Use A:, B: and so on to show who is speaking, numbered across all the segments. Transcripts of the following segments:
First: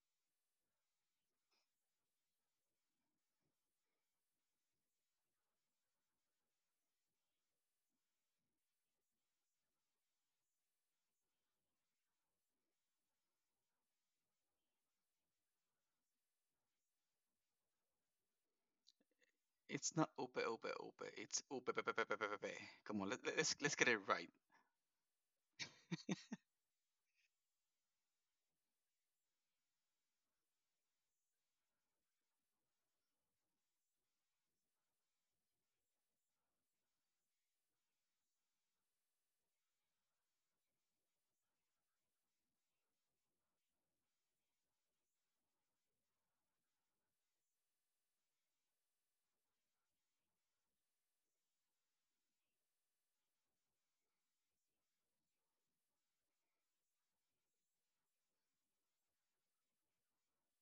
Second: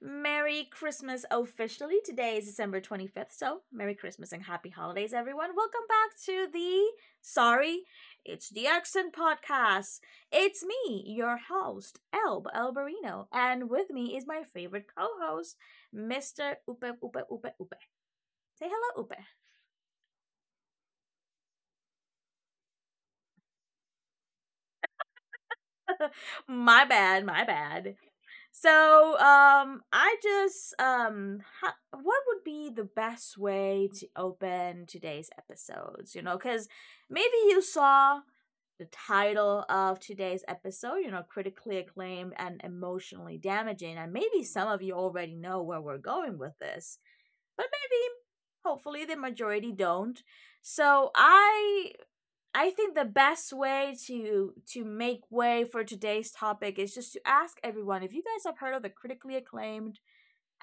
A: Merry Christmas officially. Today is December 25th, so Merry Christmas and Happy Holidays, everyone. Welcome back to the, sorry, it's the Accent Podcast. It's me, your host, Elbarino, and with me is my favorite co host, Mr. Upe Upe Upe Upe. Say hello, Upe.
B: It's not ope ope ope. It's ope ope ope ope ope. Come on, let's get it right.
A: My bad, my bad. So, I just, what would be the best way to open today's episodes? You know, because maybe you saw the title of today's episode, critically acclaimed and emotionally damaging, and maybe some of you already know where we're going with this, but maybe, hopefully, the majority don't. So, I think the best way to make way for today's topic is just to ask everyone if you guys have heard of the critically acclaimed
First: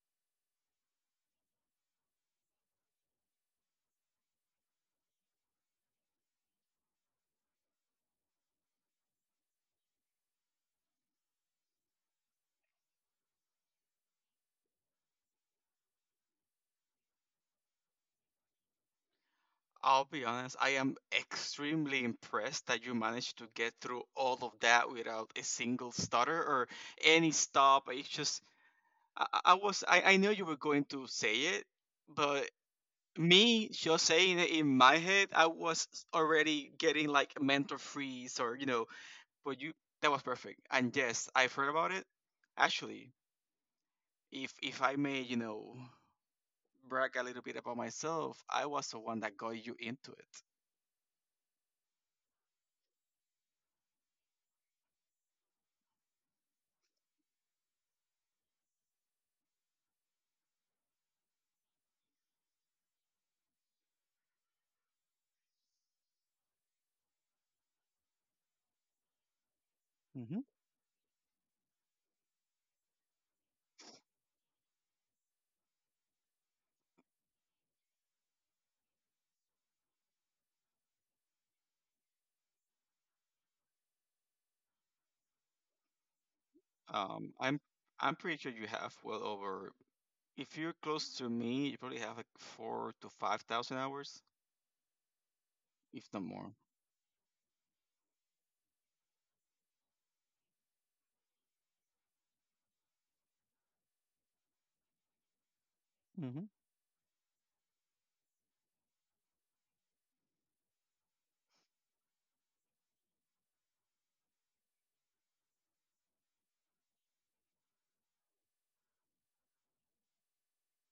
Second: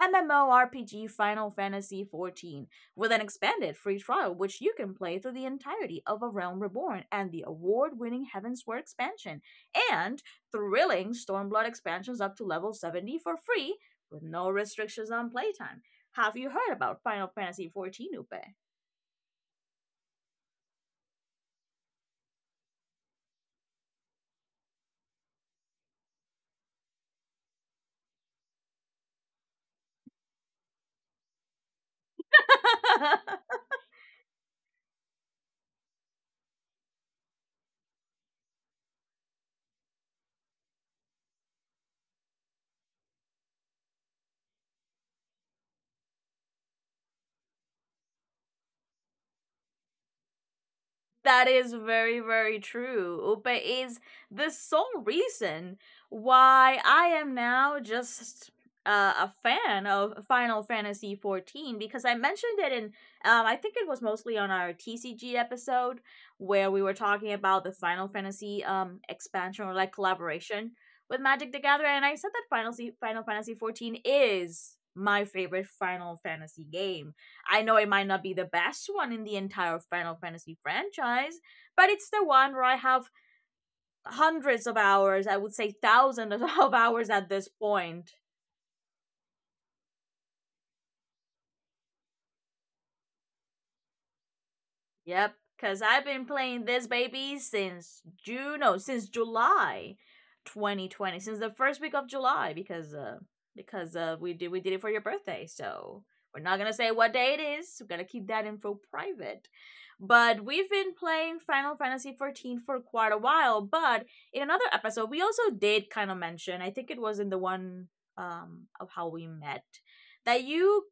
A: MMORPG Final Fantasy XIV, with an expanded free trial which you can play through the entirety of A Realm Reborn and the award-winning Heavensward expansion and thrilling Stormblood expansions up to level 70 for free, with no restrictions on playtime. Have you heard about Final Fantasy XIV,
B: I'll be honest. I am extremely impressed that you managed to get through all of that without a single stutter or any stop. It's just I knew you were going to say it, but
A: Upe?
B: me just saying it in my head, I was already getting like a mental freeze or you know. But you that was perfect. And yes, I've heard about it. Actually, if I may, brag a little bit about myself, I was the one that got you into it.
A: That is very, very true. But is the sole reason why I am now just a fan of Final Fantasy 14, because I mentioned it in, I think it was mostly on our TCG episode where we were talking about the Final Fantasy expansion or like
B: hmm
A: collaboration with Magic the Gathering, and I said that Final Fantasy 14 is my favorite Final Fantasy game. I know it might not be the best one in the entire Final Fantasy franchise, but it's the one where I have hundreds of hours, I would say thousands of hours at
B: Um,
A: this
B: I'm
A: point.
B: I'm pretty sure you have well over. If you're close to me, you probably have like 4 to 5,000 hours,
A: Yep, because
B: if
A: I've
B: not
A: been
B: more.
A: playing this baby since June, no, since July 2020, since the first week of July, because we did it for your birthday, so we're
B: hmm
A: not gonna say what day it is. We're gonna keep that info private. But we've been playing Final Fantasy 14 for quite a while. But in another episode, we also did kind of mention, I think it was in the one of how we met, that you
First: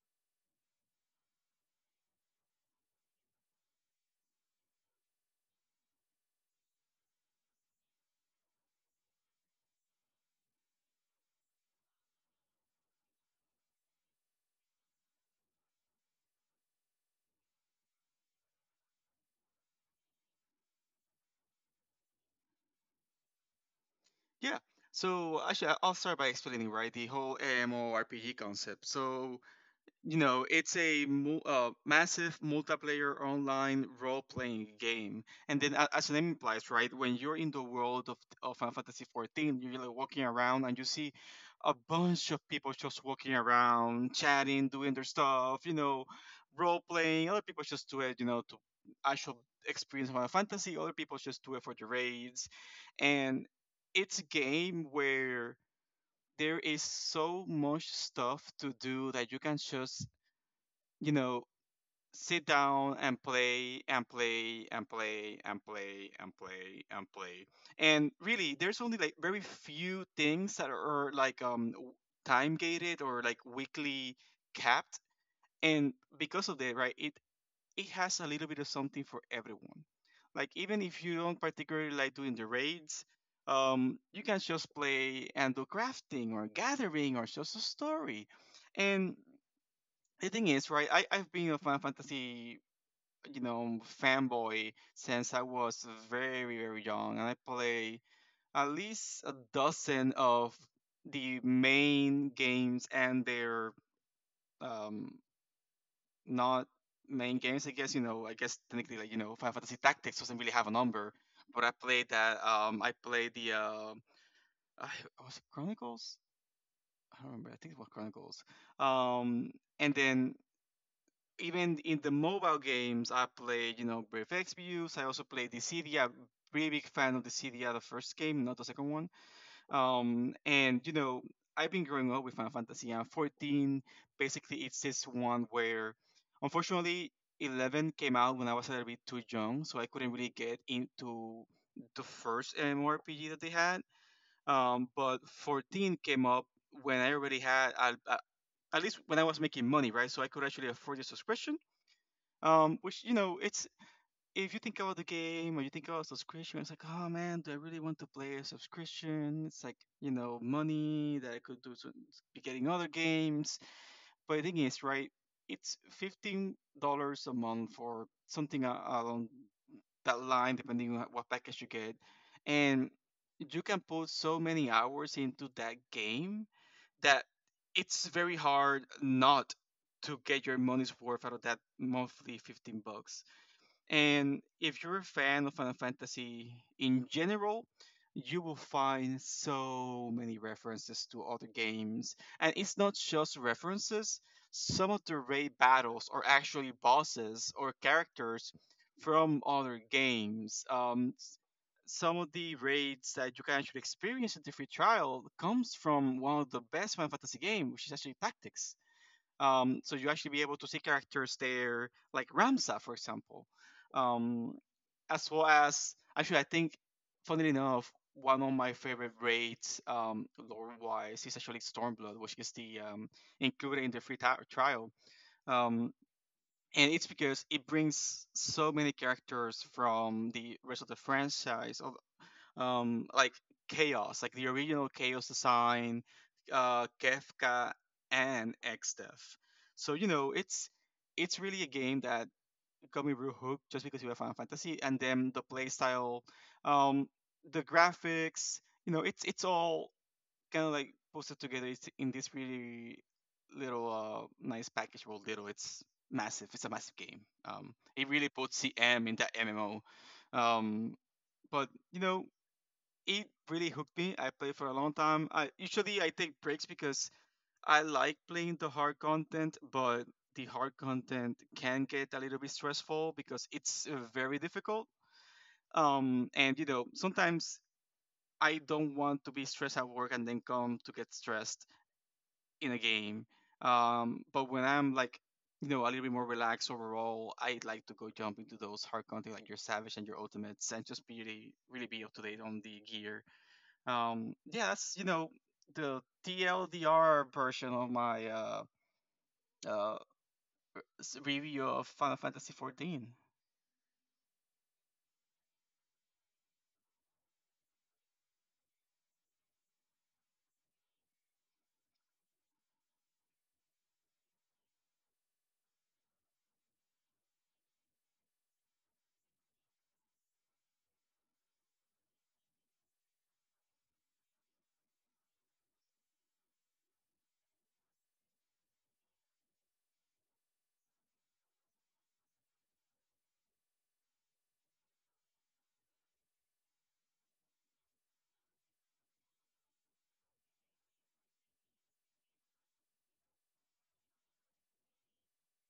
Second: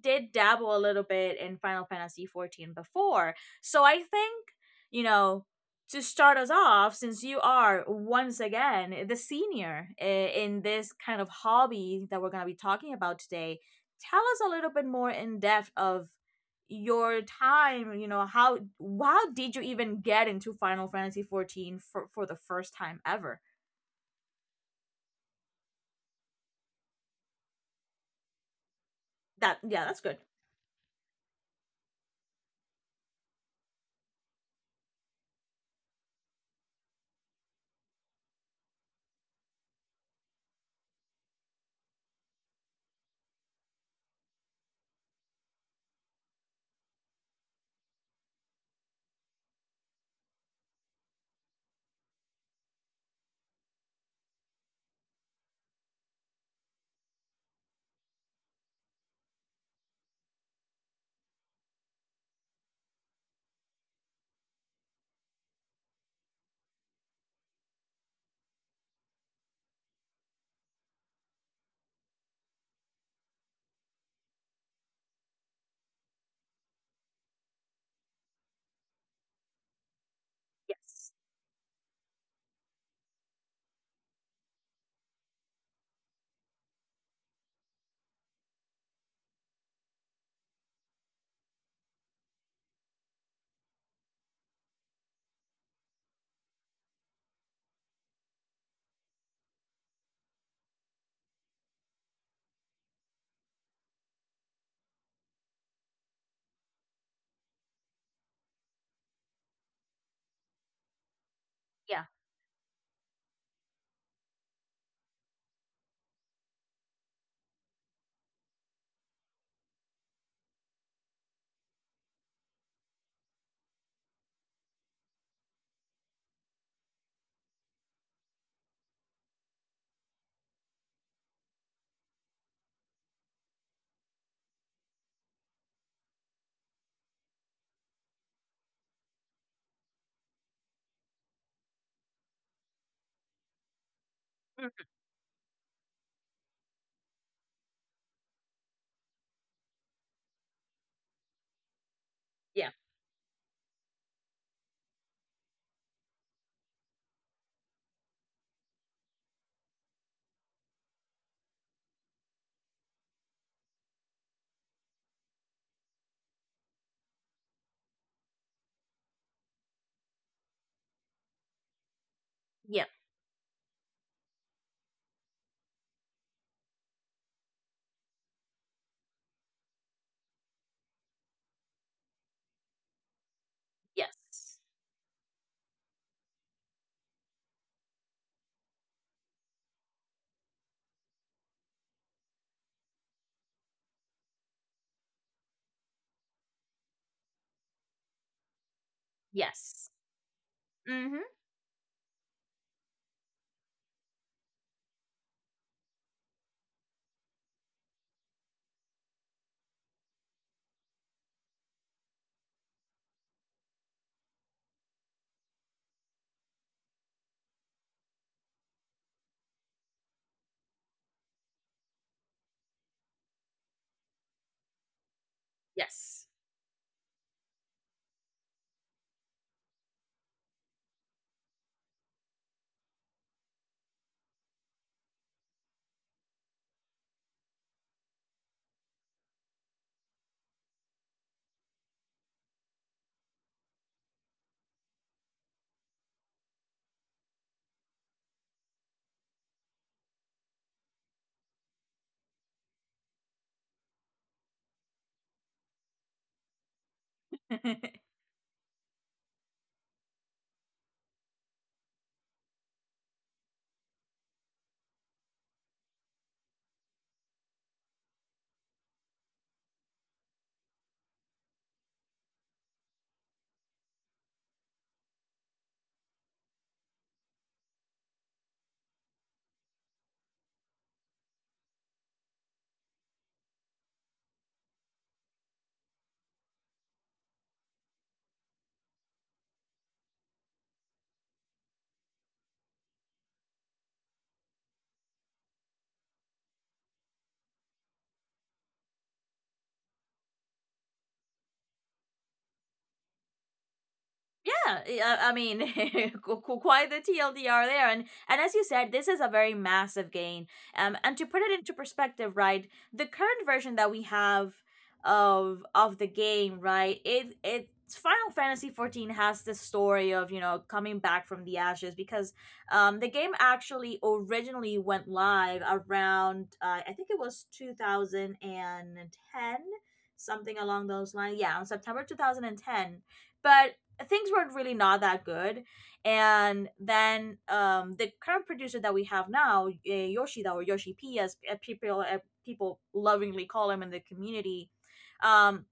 A: did dabble a little bit in Final Fantasy 14 before, so I think, you know, to start us off, since you are once again the senior in this kind of hobby that we're going to be talking about today, tell us a little bit more in depth of your time. You know, how did you even get into Final Fantasy 14 for the first time ever?
B: Yeah. So actually, I'll start by explaining right the whole MMORPG concept. So
A: That, yeah, that's good.
B: you know, it's a massive multiplayer online role-playing game, and then, as the name implies, right? When you're in the world of Final Fantasy 14, you're like walking around and you see a bunch of people just walking around, chatting, doing their stuff. You know, role-playing. Other people just do it, you know, to actual experience Final Fantasy. Other people just do it for the raids, and it's a game where there is so much stuff to do that you can just you know, sit down and play and play and play and play and play and play. And really, there's only like very few things that are like time gated or like weekly capped. And because of that, right, it has a little bit of something for everyone. Like even if
A: Yes.
B: you don't particularly like doing the raids, you can just play and do crafting or gathering or just a story. And the thing is, right, I've been a Final fantasy, you know, fanboy since I was very, very young. And I play at least a dozen of the main games and their um not main games. I guess, you know, I guess technically like, you know, Final Fantasy Tactics doesn't really have a number. But I
A: Yeah.
B: played that I played the I was it Chronicles? I don't remember. I think it was Chronicles. Um and then even in the mobile games, I played, you know, Brave Exvius. I also played Dissidia. Really big fan of Dissidia, the first game, not the second one. And you know, I've been growing up with Final Fantasy. I'm 14, basically. It's this one where, unfortunately, 11 came out when I was a little bit too young, so I couldn't really get into the first MMORPG that they had.
A: Mhm.
B: But 14 came up when I already had, at least when I was making money, right? So I could actually afford the subscription
A: Yeah.
B: which you know, it's if you think about the game or you think about subscription, it's like, oh man, do I really want to play a subscription? It's like you know, money that I could do to be getting other games. But the thing is, right, it's $15 a month for something along that line, depending on what package you get,
A: Yeah.
B: and you can put so many hours into that game that it's very hard not to get your money's worth out of that monthly 15 bucks. And
A: Yes.
B: if you're a fan of Final Fantasy in general, you will find so many references to other games. And it's not just references, some of the raid battles are actually bosses or characters from other
A: Yes.
B: games.
A: Mhm.
B: Some of the raids that you can actually experience in the free trial comes from one of the best Final Fantasy game, which is actually Tactics. So you actually be able to see characters there, like Ramza, for example. Um, as well as actually I think funnily enough, one of my favorite raids, lore wise, is actually Stormblood, which is the included in the free trial. Um,
A: Yes.
B: and it's because it brings so many characters from the rest of the franchise, of, like Chaos, like the original Chaos design, Kefka, and Xdev. So you know, it's really a game that got me real hooked just because you have Final Fantasy and then the play style, um, the graphics, you know, it's all kind of like posted together. It's in this really little nice package. Well, little, it's massive. It's a massive game. It really puts CM in that MMO. Um, but you know, it really hooked me. I played for a long time. I take breaks because I like playing the hard content, but the hard content can get a little bit stressful because it's very difficult. And you know, sometimes I don't want to be stressed at work and then come to get stressed in a game. But when I'm like, you know, a little bit more relaxed overall, I like to go jump into those hard content like your Savage and your Ultimates and just be really, really be up to date on the gear. Yeah, that's you know the TLDR version of my uh, review of Final Fantasy XIV.
A: Yeah, I mean, quite the TLDR there, and as you said, this is a very massive gain. And to put it into perspective, right, the current version that we have of the game, right, it's Final Fantasy 14, has this story of, you know, coming back from the ashes, because the game actually originally went live around, I think it was 2010, something along those lines. Yeah, on September 2010, but things were really not that good. And then the current producer that we have now, Yoshida, or Yoshi P, as people lovingly call him in the community, um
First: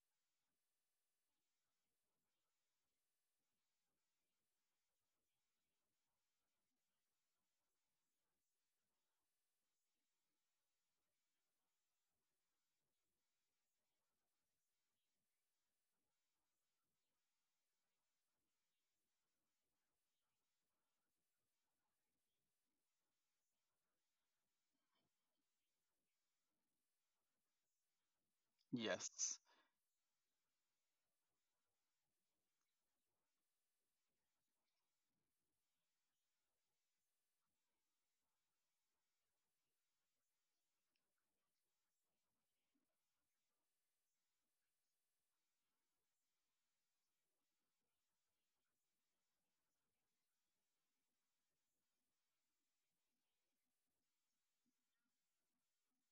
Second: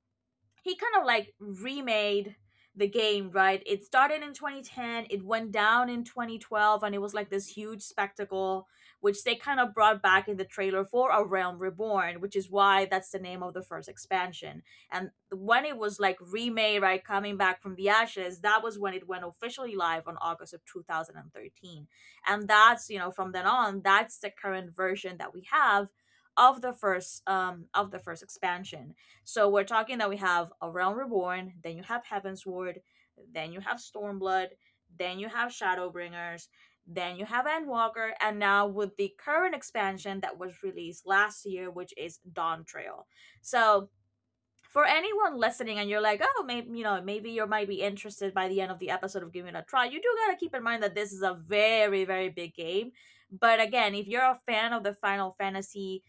A: he kind of like remade the game, right? It started in 2010, it went down in 2012, and it was like this huge spectacle, which they kind of brought back in the trailer for A Realm Reborn, which is why that's the name of the first expansion. And when it was like remade, right, coming back from the ashes, that was when it went officially live on August of 2013. And 13. And that's, you know, from then on, that's the current version that we have of the first expansion.
B: Yes.
A: So we're talking that we have A Realm Reborn, then you have Heaven's Ward, then you have Stormblood, then you have Shadowbringers, then you have Endwalker, and now with the current expansion that was released last year, which is Dawn Trail. So for anyone listening and you're like, oh, maybe you might be interested by the end of the episode of giving it a try. You do gotta keep in mind that this is a very, very big game. But again, if you're a fan of the Final Fantasy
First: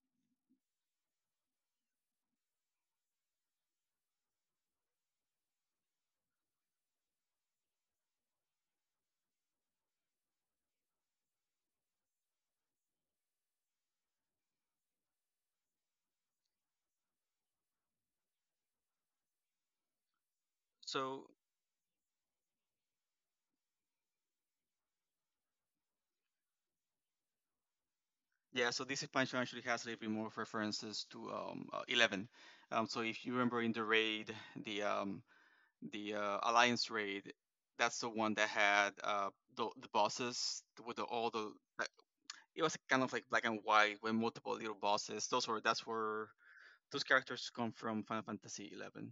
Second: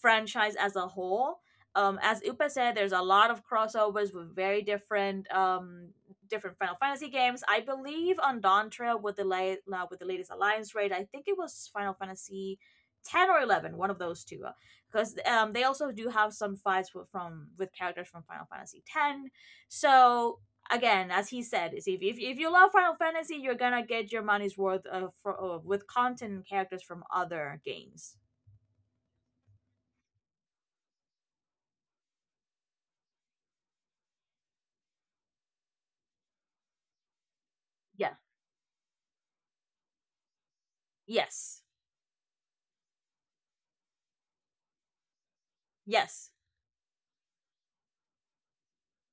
A: franchise as a whole, as Upa said, there's a lot of crossovers with very different Final Fantasy games. I believe on Dawn Trail with with the latest Alliance raid, I think it was Final Fantasy 10 or 11, one of those two, because they also do have some fights with characters from Final Fantasy X. So again,
B: So
A: as he said, is if you love Final Fantasy, you're gonna get your money's worth with content and characters from other games.
B: yeah, so this expansion actually has a little bit more references to 11. So if you remember in the raid, the um the Alliance raid, that's the
A: Yeah.
B: one that had the bosses with all the
A: Yes.
B: like, it was kind of like black and white with multiple little bosses. Those were that's where
A: Yes.
B: those characters come from Final Fantasy 11.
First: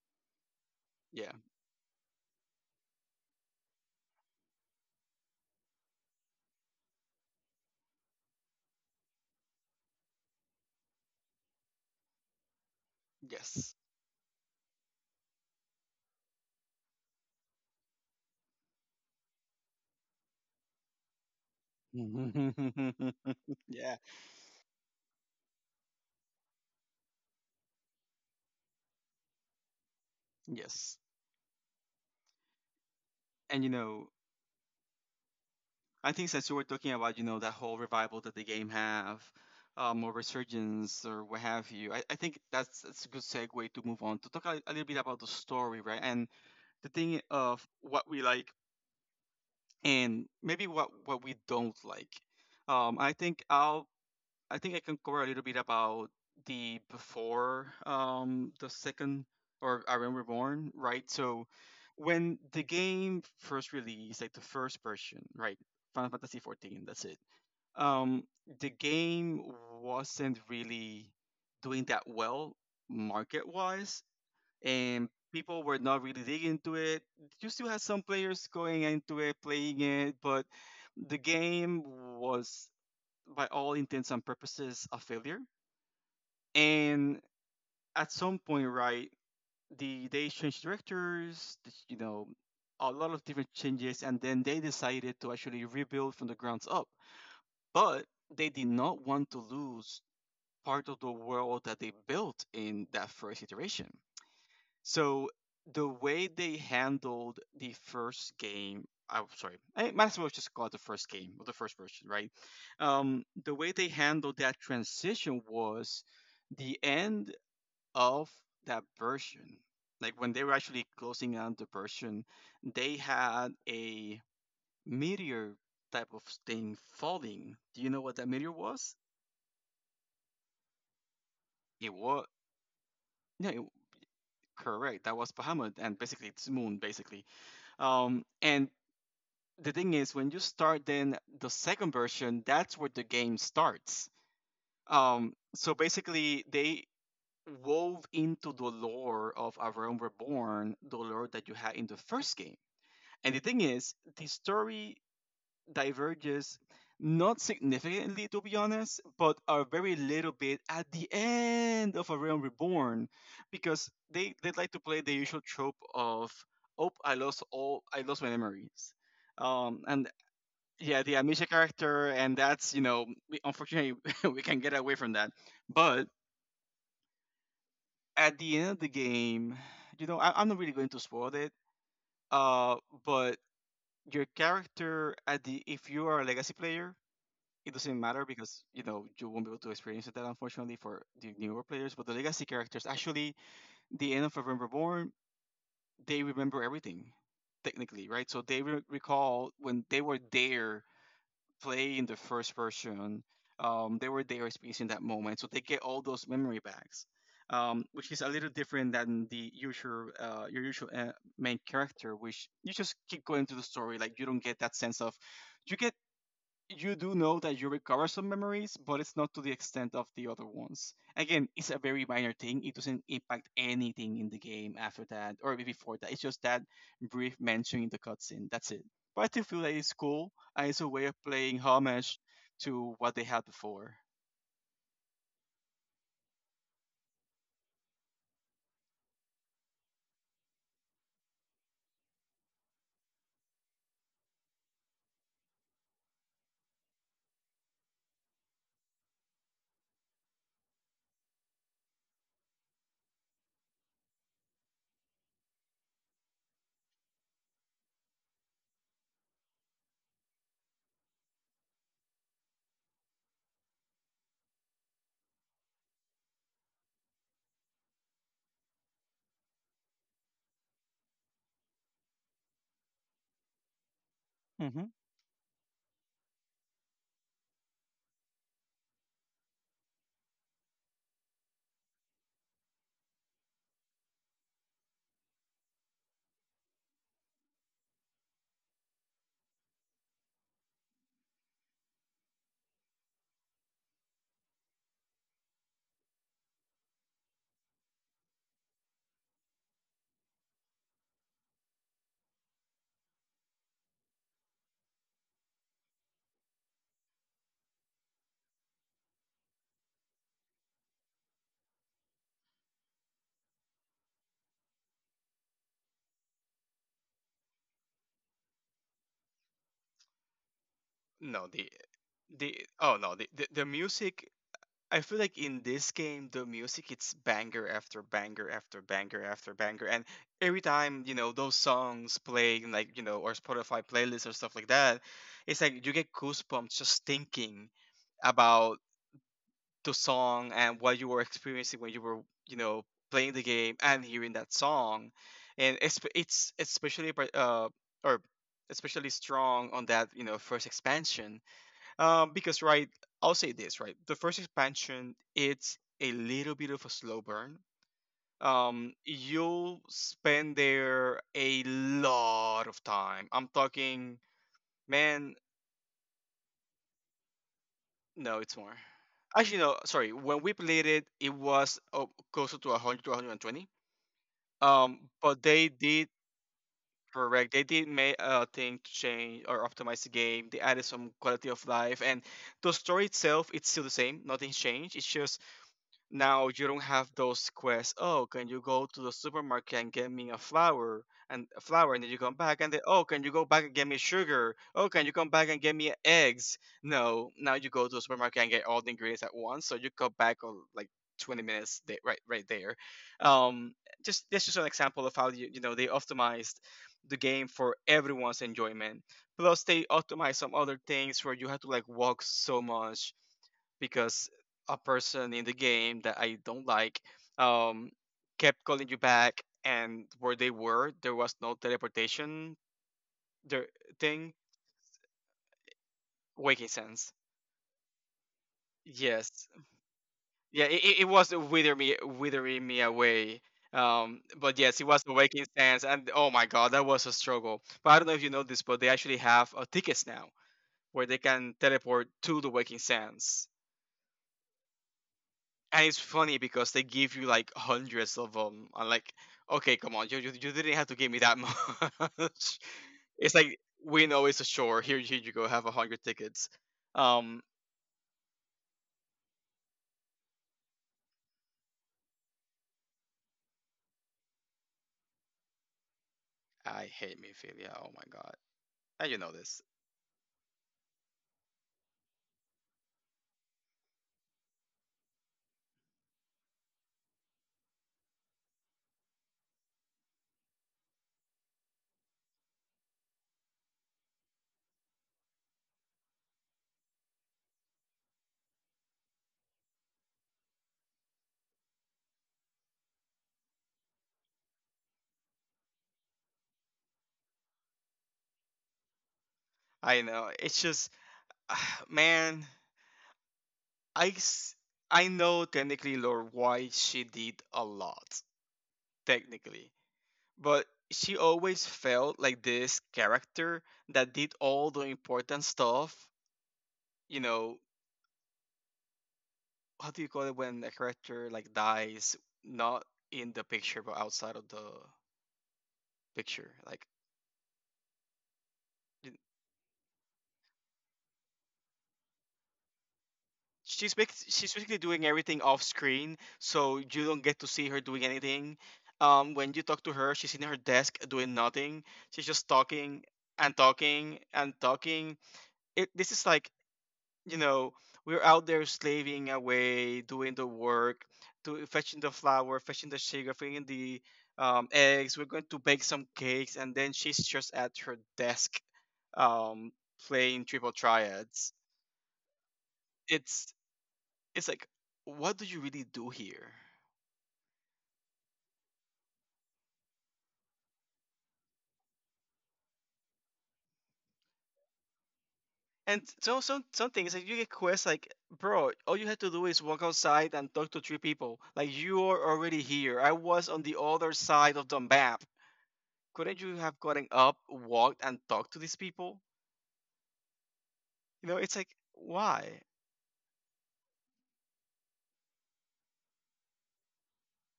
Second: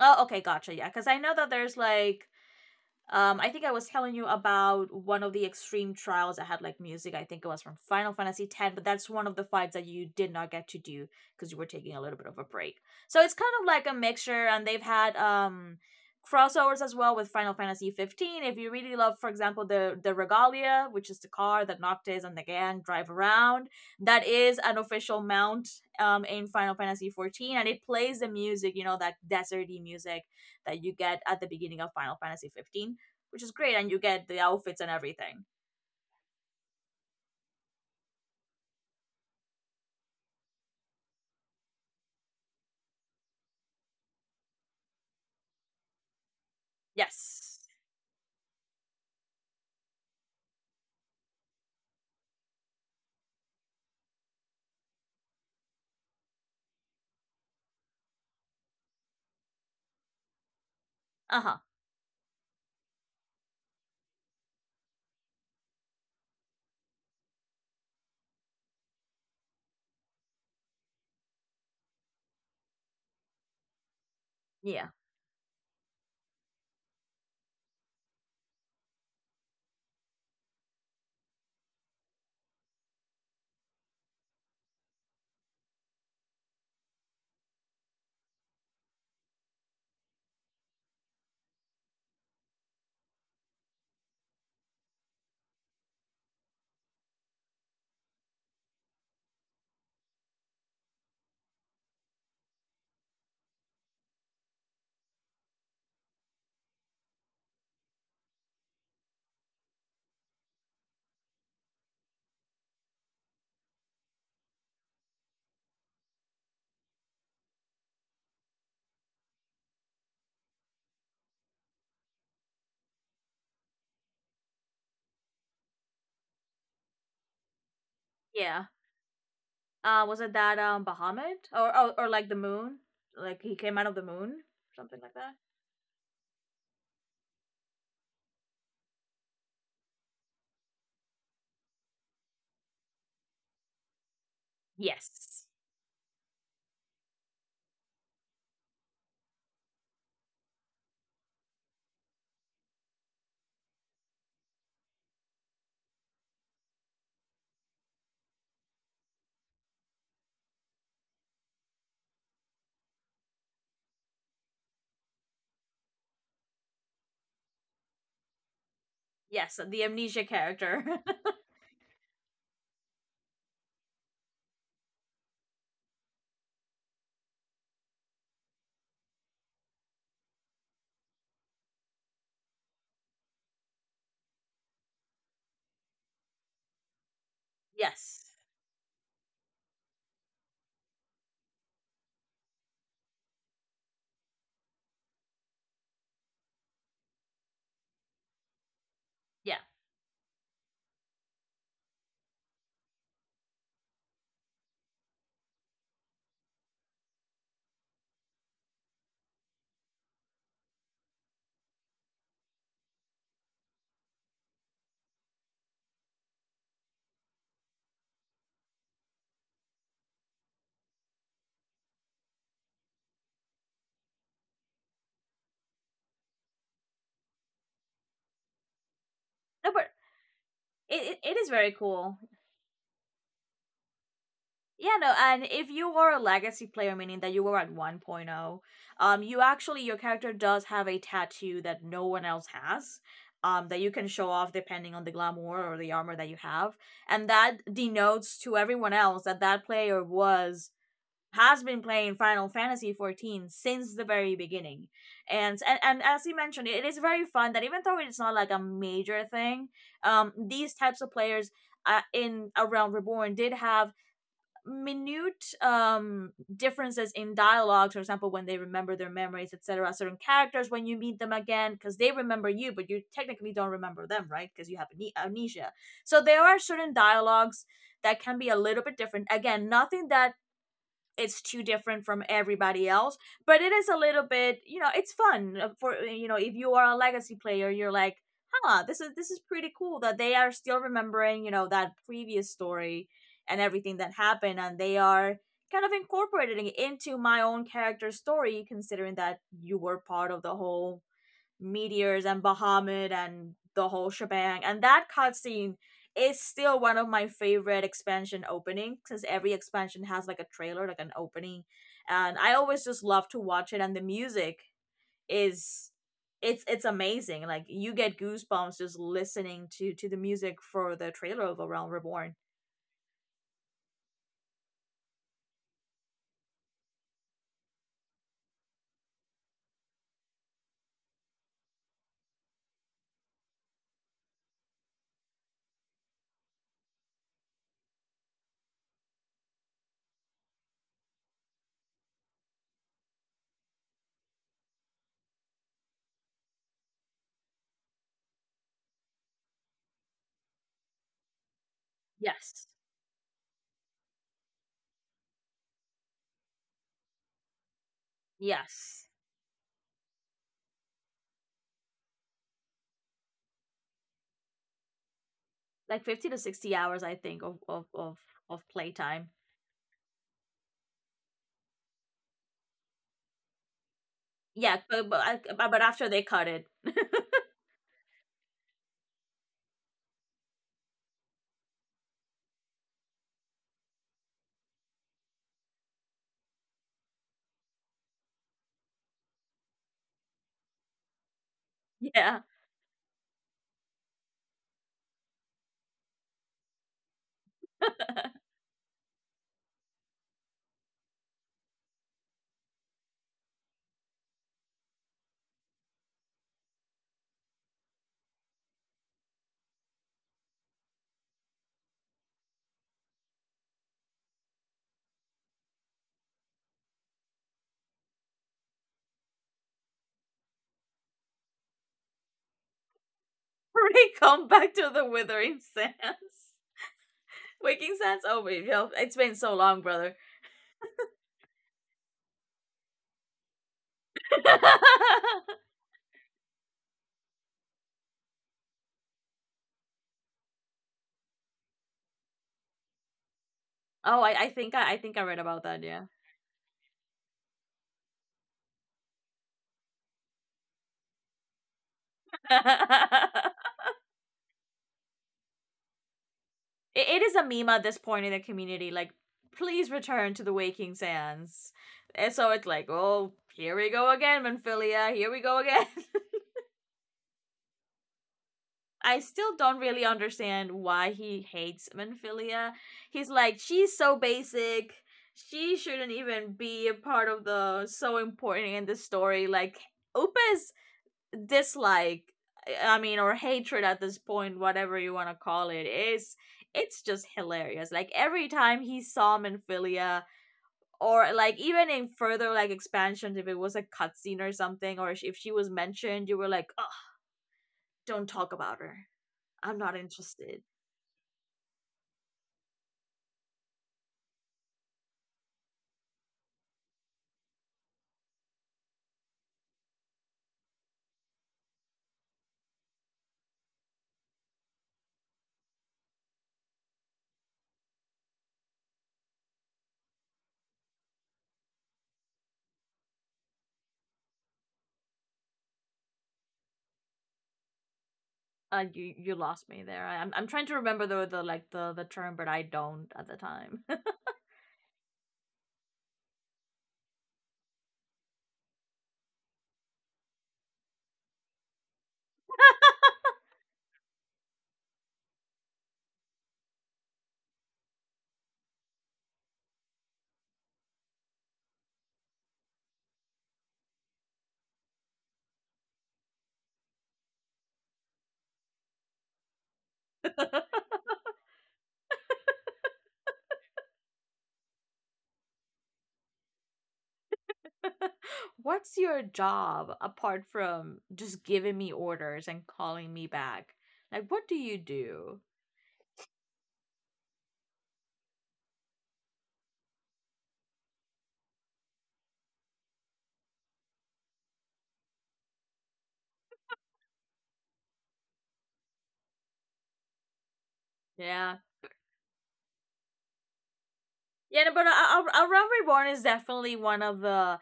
A: Oh, okay, gotcha. Yeah, because I
B: Yeah.
A: know that there's like. I think I was telling you about one of the extreme trials that had like music. I think it was from Final Fantasy Ten, but that's one of the fights that you did not get to do because you were taking a little bit of a break. So it's kind of
B: Yes.
A: like a mixture, and they've had crossovers as well with Final Fantasy 15. If you really love, for example, the Regalia, which is the car that Noctis and the gang drive around,
B: yeah.
A: that is an official mount in Final Fantasy 14, and it plays the music, you know, that deserty music that you
B: Yes.
A: get at the beginning of Final Fantasy 15, which is
B: And you
A: great, and you
B: know,
A: get the outfits and everything.
B: I think since you were talking about, you know, that whole revival that the game have, or resurgence or what have you, I think that's a good segue to move on to talk a little bit about the story, right? And the thing
A: Yes.
B: of what we like and maybe what we don't like. Um, I think I'll I think I can cover a little bit about the before the second or Iron Reborn, right?
A: Uh
B: So
A: huh.
B: when the game first released, like the first version, right? Final Fantasy 14, that's it. um, the game wasn't really doing that well market wise,
A: Yeah.
B: and people were not really digging into it. You still had some players going into it, playing it, but the game was, by all intents and purposes, a failure. And at some point, right, they changed directors, you know, a lot of different changes, and then they decided to actually rebuild from the grounds up. But they did not want to lose part of the world that they built in that first iteration. So the way they handled the first game, I'm sorry, I might as well just call it the first game or the first version, right? The way they handled that transition was the end of that version. Like when they were actually closing out the version, they had a meteor type of thing falling. Do you know what that meteor
A: Yeah.
B: was?
A: Was it that Bahamut, or,
B: It
A: or
B: was
A: like the moon? Like
B: no,
A: he
B: it,
A: came out of the moon, something
B: correct.
A: like
B: That was
A: that.
B: Bahamut, and basically it's Moon, basically. And the thing is, when you start then the second version, that's where the game starts.
A: Yes.
B: So basically, they wove into the lore of A Realm Reborn the lore that you had in the first game. And the thing is, the story diverges not significantly to be honest but a very little bit at the end of a realm reborn because they like to play the usual trope of oh I lost my memories
A: Yes. The
B: and
A: amnesia character.
B: yeah the amnesia character and that's you know we, unfortunately we can get away from that but at the end of the game you know I'm not really going to spoil it uh but your character at the if you are a legacy player it doesn't matter
A: Yes.
B: because you know you won't be able to experience that unfortunately for the newer players. But the legacy characters, actually, the end of November Born, they remember everything, technically, right? So they recall
A: Yeah.
B: when they were there playing the first version. They were there experiencing that moment, so they get all those memory bags, which is a little different than the usual your usual main character, which you just keep going through the story, like you don't get that sense of you get you do know that you recover some memories, but it's not to the extent of the other ones. Again, it's a very minor thing. It doesn't impact anything in the game after that or before that. It's just that brief mention in the cutscene. That's it. But I still feel
A: No,
B: that
A: but
B: it's cool and it's a way of
A: it is
B: playing
A: very cool.
B: homage to what they had before.
A: Yeah, no, and if you were a legacy player, meaning that you were at 1.0, you actually, your character does have a tattoo that no one else has, that you can show off depending on the glamour or the armor that you have. And that denotes to everyone else that that player was, has been playing Final Fantasy 14 since the very beginning. And, and as you mentioned, it is very fun that even though it's not like a major thing, these types of players, in around Reborn, did have minute differences in dialogues, for example, when they remember their memories, etc. Certain characters, when you meet them again, because they remember you, but you technically don't remember them, right, because you have
B: hmm
A: amnesia. So there are certain dialogues that can be a little bit different. Again, nothing that it's too different from everybody else, but it is a little bit, it's fun, for if you are a legacy player, you're like, huh, this is pretty cool that they are still remembering, that previous story, and everything that happened, and they are kind of incorporating it into my own character story, considering that you were part of the whole meteors and Bahamut and the whole shebang. And that cutscene is still one of my favorite expansion openings, since every expansion has like a trailer, like an opening. And I always just love to watch it, and the music is it's amazing. Like, you get goosebumps just listening to the music for the trailer
B: No,
A: of A Realm Reborn.
B: the oh no, the music. I feel like in this game, the music it's banger after banger after banger after banger, and every time those songs play, in, or Spotify playlists or stuff like that, it's like you get goosebumps just thinking about the song and what you were experiencing when you were you know playing the game and hearing that song, and it's especially par- or especially strong on that first expansion, because
A: Yes.
B: right, I'll say this right. The first expansion, it's a little bit of a slow burn.
A: Yes.
B: You'll spend there a lot of time. I'm talking, man.
A: Like, 50 to 60 hours, I think, of of of,
B: No, it's
A: of
B: more.
A: playtime.
B: Actually, no. Sorry. When we played it, it was closer to 100 to 120.
A: Yeah, but, but
B: But they
A: but after
B: did
A: they cut it.
B: correct. They did make a thing to change or optimize the game. They added some quality of life, and the story itself, it's still the same. Nothing's changed. It's just now you don't have those quests. Oh, can you go to the supermarket and get me a flour and a flour, and then you come
A: Yeah.
B: back, and then oh, can you go back and get me sugar? Oh, can you come back and get me eggs? No, now you go to the supermarket and get all the ingredients at once, so you come back on like 20 minutes there, right there. um just that's just an example of how you, you know they optimized the game for everyone's enjoyment. Plus they optimize some other things where you have to like walk so much because a person in the game that I don't like, um, kept calling you back, and where they were, there was no teleportation there
A: We
B: thing.
A: come back to the Withering Sands.
B: Waking sense.
A: Waking Sands. Oh, wait, it's been
B: Yes.
A: so long, brother.
B: Yeah, it was withering me away. But yes, it was the
A: Oh,
B: waking sense, and oh my god, that was a struggle. But I don't know if you know this, but they actually have a tickets now where they can teleport to the waking sense.
A: I think I read about that.
B: And it's
A: Yeah,
B: funny because they give you like hundreds of them. I'm like, okay, come on, you didn't have to give me that much. It's like we know it's a shore. Here, here you go, have a hundred tickets.
A: it is
B: Um,
A: a meme at this point in the community. Like, please return to the Waking Sands. And so it's like, oh, here we go again, Manphilia. Here we go again.
B: I hate Mephilia. Oh my god, and
A: I
B: you know
A: still
B: this.
A: don't really understand why he hates Manphilia. He's like, she's so basic. She shouldn't even be a part of the, so important in the story. Like, Upa's dislike, I mean, or hatred at this point, whatever you want to call it, is it's just hilarious. Like, every time he saw Manphilia, or like, even in further like expansions, if it was a cutscene or something, or if she was mentioned, you were like, oh, don't talk about her. I'm not
B: I know.
A: interested.
B: It's just, man, I s- I know technically Lord White she did a lot technically, but she always felt like this character that did all the important stuff, you know, how do you call it when a character like dies not in the picture but outside of the picture like
A: Uh, you
B: in-
A: you lost me there. I'm trying to remember the like the term, but I don't at the time.
B: she's basically doing everything off screen, so you don't get to see her doing anything. When you talk to her she's in her desk doing nothing. She's just talking and talking and talking. It this is like, you know, we're out there slaving away, doing the work, to fetching the flour, fetching the sugar, fetching the, eggs. We're going to bake some cakes, and then she's just at her desk, um, playing triple triads. It's it's like, what do you really do here?
A: What's your job apart from just giving me orders and calling me back? Like, what do you do?
B: And so some things like you get quests like, bro, all you had to do is walk outside and talk to three people. Like you are already here. I was on the other side of the map. Couldn't you have gotten up, walked, and talked to these people? You know,
A: Yeah,
B: it's like, why?
A: yeah. No, but around reborn is definitely one of the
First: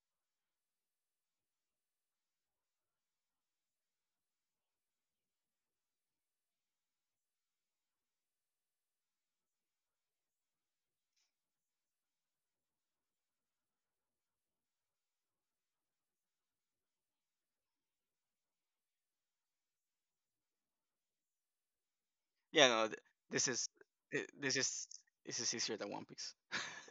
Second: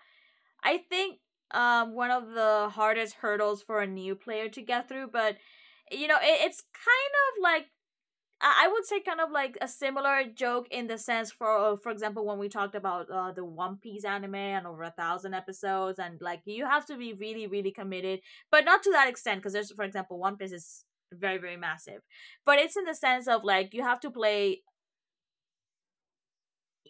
A: I think one of the hardest hurdles for a new player to get through. But it's kind of like I would say kind of like a similar joke in the sense for example when we talked about the One Piece anime and over 1,000 episodes and like you have to be really really committed, but not to that extent because there's for example One Piece is very very massive, but
B: Yeah,
A: it's in
B: no,
A: the
B: th-
A: sense of
B: this is
A: like you have to
B: thi-
A: play
B: this is easier than One Piece.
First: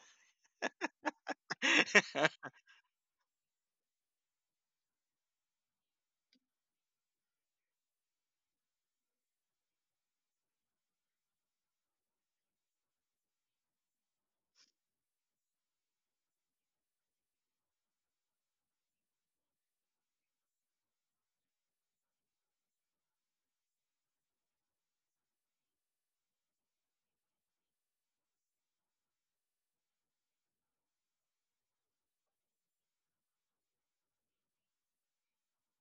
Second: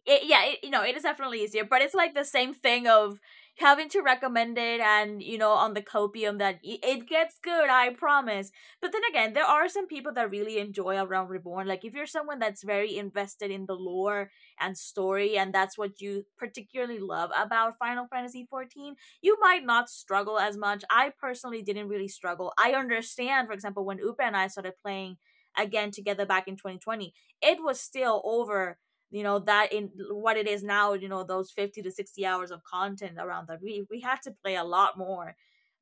A: it. Yeah, it is definitely easier, but it's like the same thing of having to recommend it and, on the copium that it gets good, I promise. But then again, there are some people that really enjoy A Realm Reborn. Like, if you're someone that's very invested in the lore and story, and that's what you particularly love about Final Fantasy 14, you might not struggle as much. I personally didn't really struggle. I understand, for example, when Upa and I started playing again together back in 2020. It was still over, that in what it is now, those 50 to 60 hours of content around that, we had to play a lot more.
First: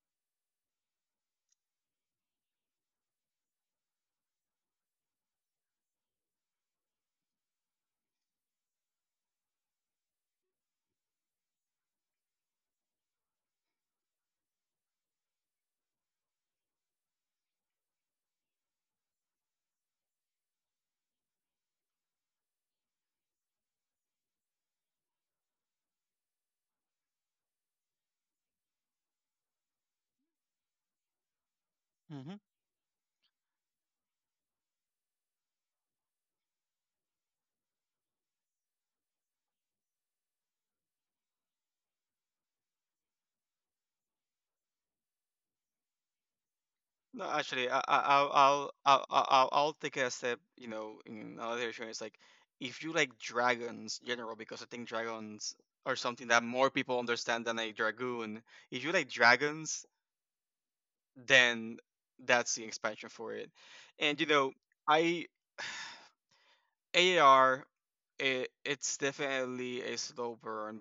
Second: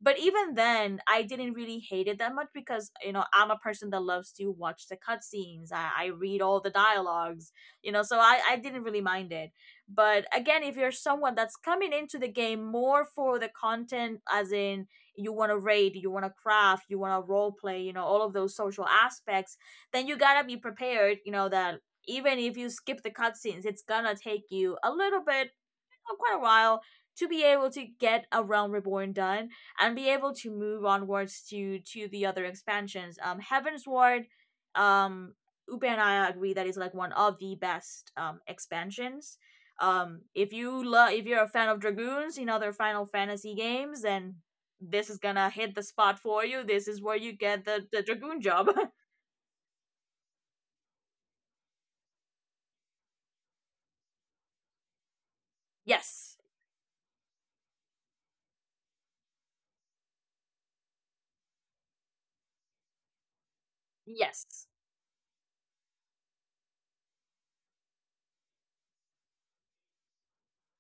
A: But even then, I didn't really hate it that much, because I'm a person that loves to watch the cutscenes. I read all the dialogues, so I didn't really mind it. But again, if you're someone that's coming into the game more for the content, as in you want to raid, you want to craft, you want to role play, all of those social aspects, then you gotta be prepared, that even if you skip the cutscenes, it's gonna take you a little bit, quite a while, to be able to get a Realm Reborn done and be able to move onwards to the
B: hmm.
A: other expansions. Heaven's Ward, um, Upe and I agree that is like one of the best expansions. If if you're a fan of Dragoons in other Final Fantasy games, then this is gonna hit the spot for you. This is where
B: No,
A: you get
B: actually, I,
A: the Dragoon job.
B: I'll take a step. You know, in another show, it's like if you like dragons general, because I think dragons are something
A: Yes,
B: that more people understand than a dragoon. If you like dragons, then that's the expansion for it. And you know,
A: yes,
B: I. AR, it's definitely a slow burn,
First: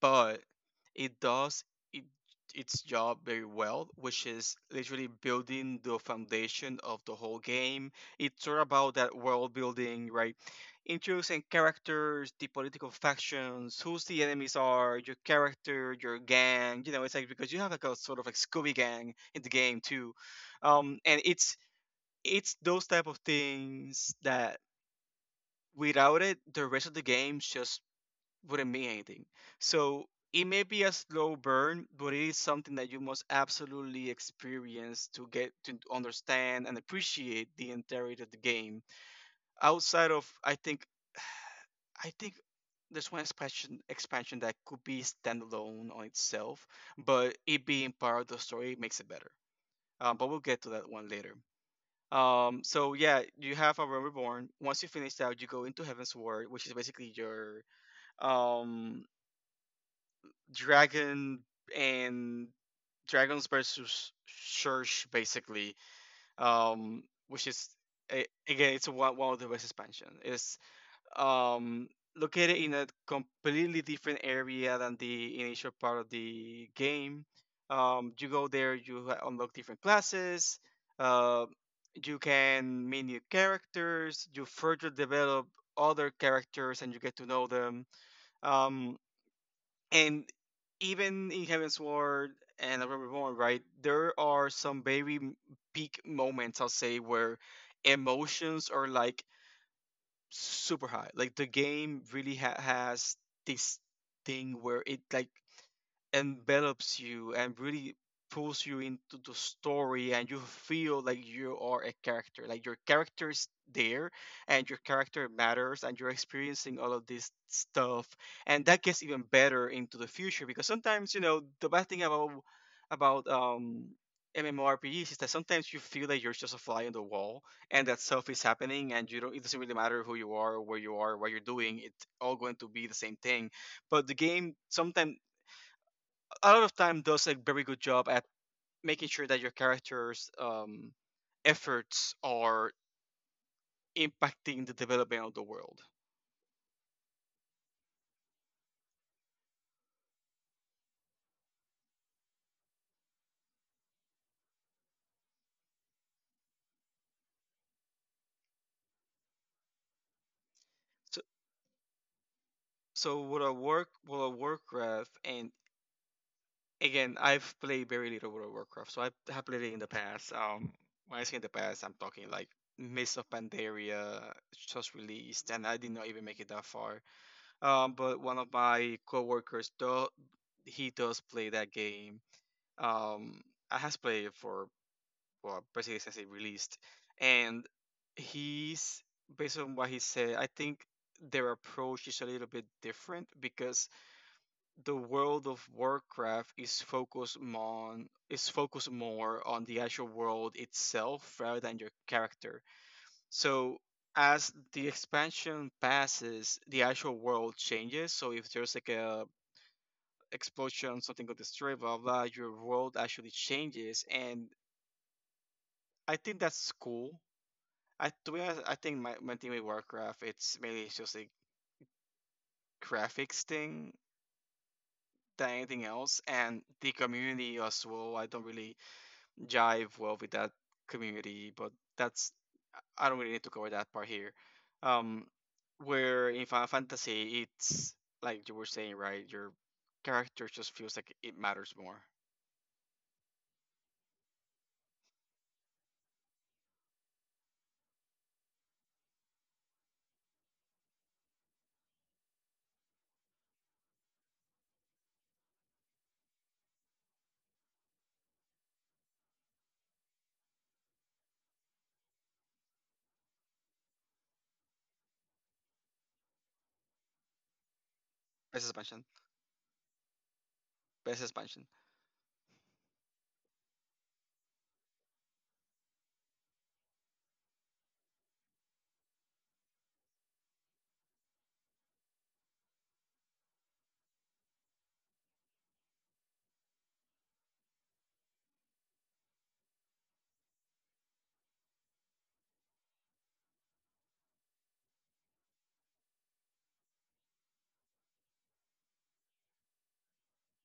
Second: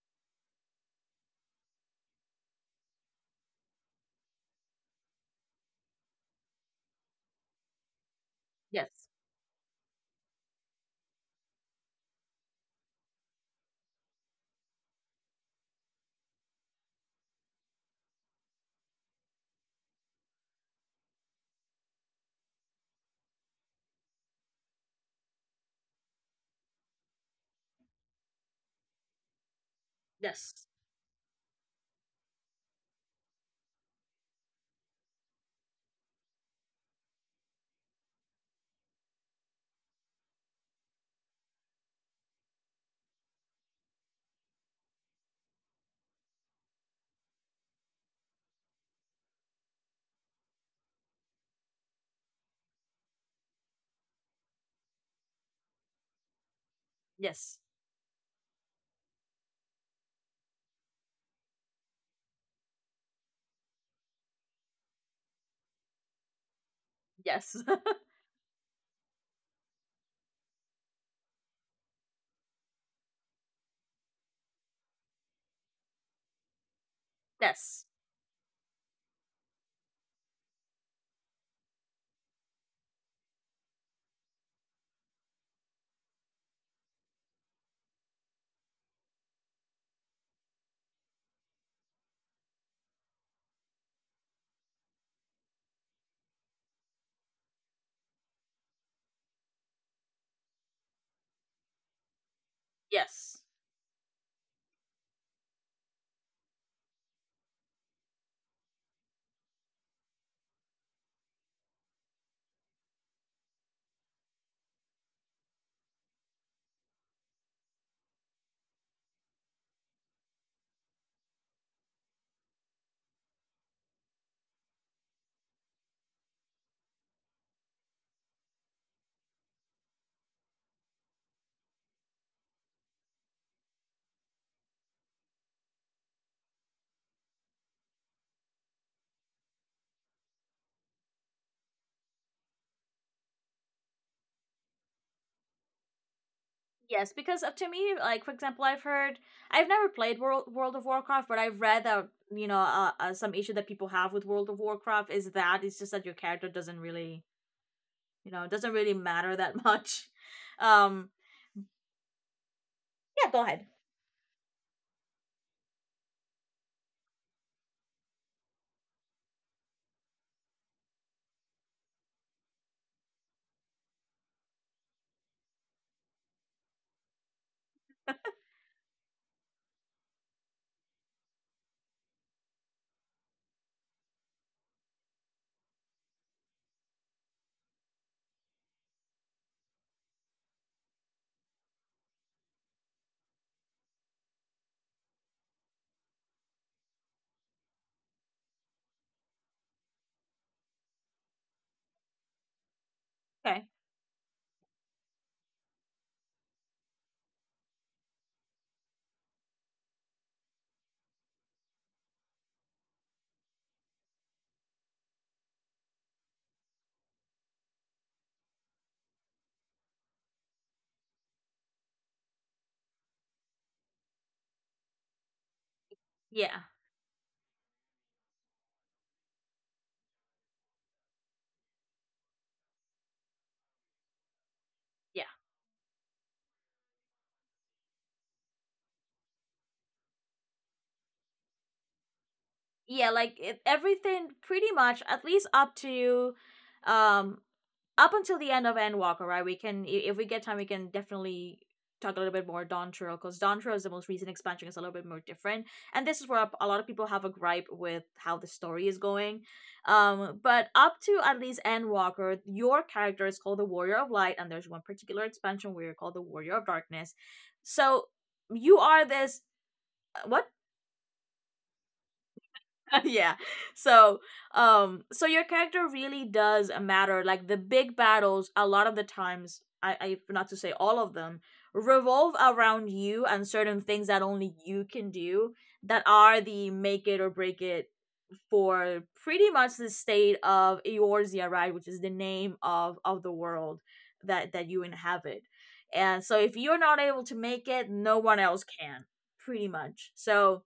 B: but it does it, its job very well, which is literally building the foundation of the whole game. It's all about
A: yes,
B: that world building, right? Introducing characters, the political factions, who's the enemies are, your character, your gang. You know, it's like because you have like a sort of like Scooby Gang in the game too, and it's those type of things that without it, the rest of the games just wouldn't mean anything. So it
A: yes.
B: may be a slow burn, but it is something that you must absolutely experience to get to understand and appreciate the entirety of the game. Outside of, I think there's one expansion that could be standalone on itself, but it being part of the story makes it better. But we'll get to that one later. So yeah, you have a Realm Reborn. Once you finish that, you go into Heaven's Ward, which is basically
A: Yes.
B: your, um dragon and dragons versus church basically. um which
A: Yes.
B: is again it's one of the best expansion. It's um Located in a completely different area than the initial part of the game.
A: Yes.
B: You go there, you unlock different classes. uh you can meet new characters, you further develop other characters and you get to know them. um and even in Heaven's Ward and Above Reborn, right, there are some very peak moments, I'll say, where emotions are like super high. Like the game really has
A: Yes.
B: this thing where it like envelops you and really pulls you into the story, and you feel like you are a character, like your character is there and your character matters, and you're experiencing all of this stuff. And that gets even better into the future, because sometimes you know the bad thing about about um MMORPGs is that sometimes you feel that you're just a fly on the wall and that stuff is happening and you don't, it doesn't really matter who you are, where you are, what you're doing, it's all going to be the same thing. But the game sometimes a lot of time does a very good job at making sure that your character's, efforts are impacting the development of the world.
A: Yes, because up to me, like for example, I've never played World of Warcraft, but I've read that some issue that people have with World of Warcraft is that it's just that your character doesn't really, doesn't really matter that much. Um,
B: So,
A: yeah, go ahead.
B: with a work graph and again, I've played very little World of Warcraft, so I have played it in the past. When I say in the past, I'm talking like Mists of Pandaria just released, and I did not even make it that far. But one of my coworkers, do, he does play that game. Um, I has played it for, well, basically since it released, and he's based on what he said. I think their approach is a little bit different because the world of Warcraft is focused more on the actual world itself rather than your character.
A: Okay.
B: So as the expansion passes, the actual world changes. So if there's like a explosion, something got destroyed, blah blah, your world actually changes, and I think that's cool. I to be honest, I think my thing with Warcraft it's mainly just a graphics thing than anything else,
A: Yeah.
B: and the community as well. I don't really jive well with that community, but that's I don't really need to cover that part here.
A: Yeah.
B: Um, where in Final Fantasy, it's like you were saying, right? Your character just feels like it matters more.
A: Yeah. Like it, everything, pretty much, at least um up until the end of Endwalker, right? If we get time, we can definitely talk a little bit more Dawn Trail, because Dawn Trail is the most recent expansion. It's a little bit more different, and this is where a lot of people have a gripe with how the story is going. But up to at least Endwalker, your character is called the Warrior of Light, and there's one particular expansion where you're called the Warrior of Darkness. So
B: Best
A: you
B: expansion,
A: are this. What?
B: best expansion.
A: Yeah, so so your character really does matter. Like, the big battles a lot of the times, I not to say all of them, revolve around you and certain things that only you can do, that are the make it or break it for pretty much the state of Eorzea, right, which is the name of the world that you inhabit. And so if you're not able to make it, no one else can, pretty much. So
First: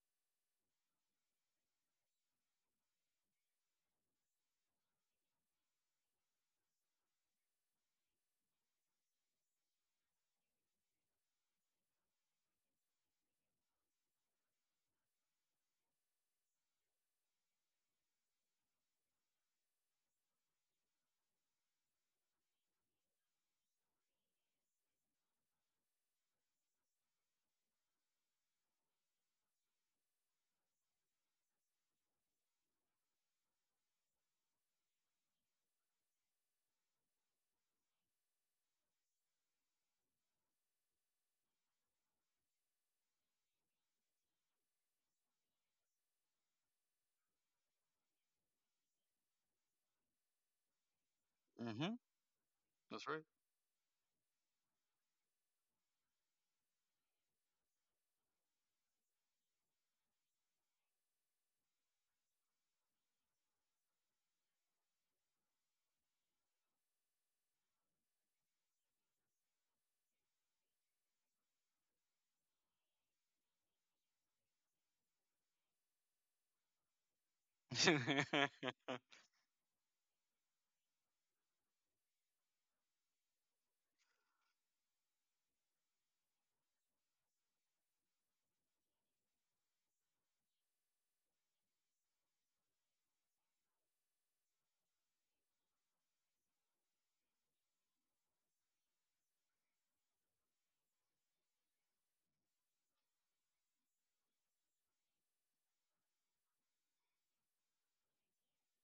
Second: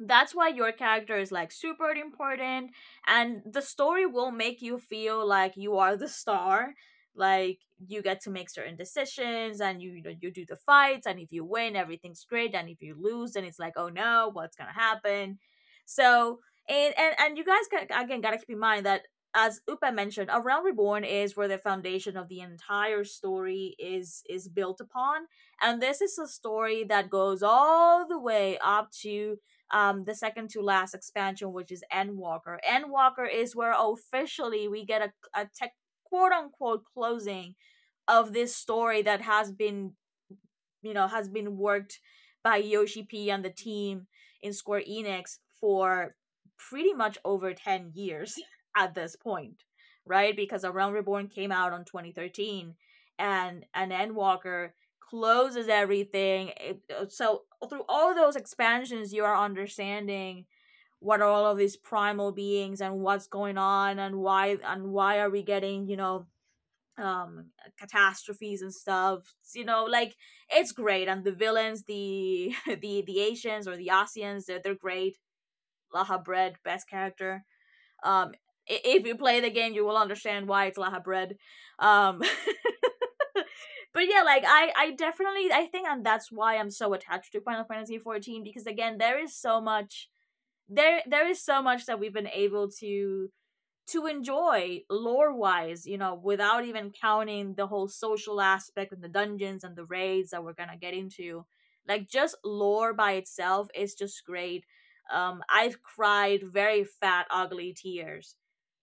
A: that's why your character is like super important and the story will make you feel like you are the star like you get to make certain decisions and you, know, you do the fights and if you win everything's great and if you lose then it's like oh no what's gonna happen so and you guys can again gotta keep in mind that as Upa mentioned, a Realm Reborn is where the foundation of the entire story is built upon. And this is a story that goes all the way up to the second to last expansion, which is Endwalker. Endwalker is where officially we get a tech quote unquote closing of this story that has been worked by Yoshi P and the team in Square Enix for pretty much over 10 years at this point, right? Because A Realm Reborn came out on
B: Mm-hmm.
A: 2013,
B: That's
A: and an Endwalker closes everything. So through all of those expansions, you are understanding what are all of these primal beings and what's going on and why are we getting, um catastrophes and stuff, like it's great. And the villains, the the asians, or the asians, they're great. Laha bread, best character. um
B: right.
A: if you play the game, you will understand why it's laha bread. um but yeah, like, I definitely, I think, and that's why I'm so attached to Final Fantasy 14, because again there is so much. There is so much that we've been able to enjoy lore wise, without even counting the whole social aspect and the dungeons and the raids that we're gonna get into. Like, just lore by itself is just great. I've cried very fat, ugly tears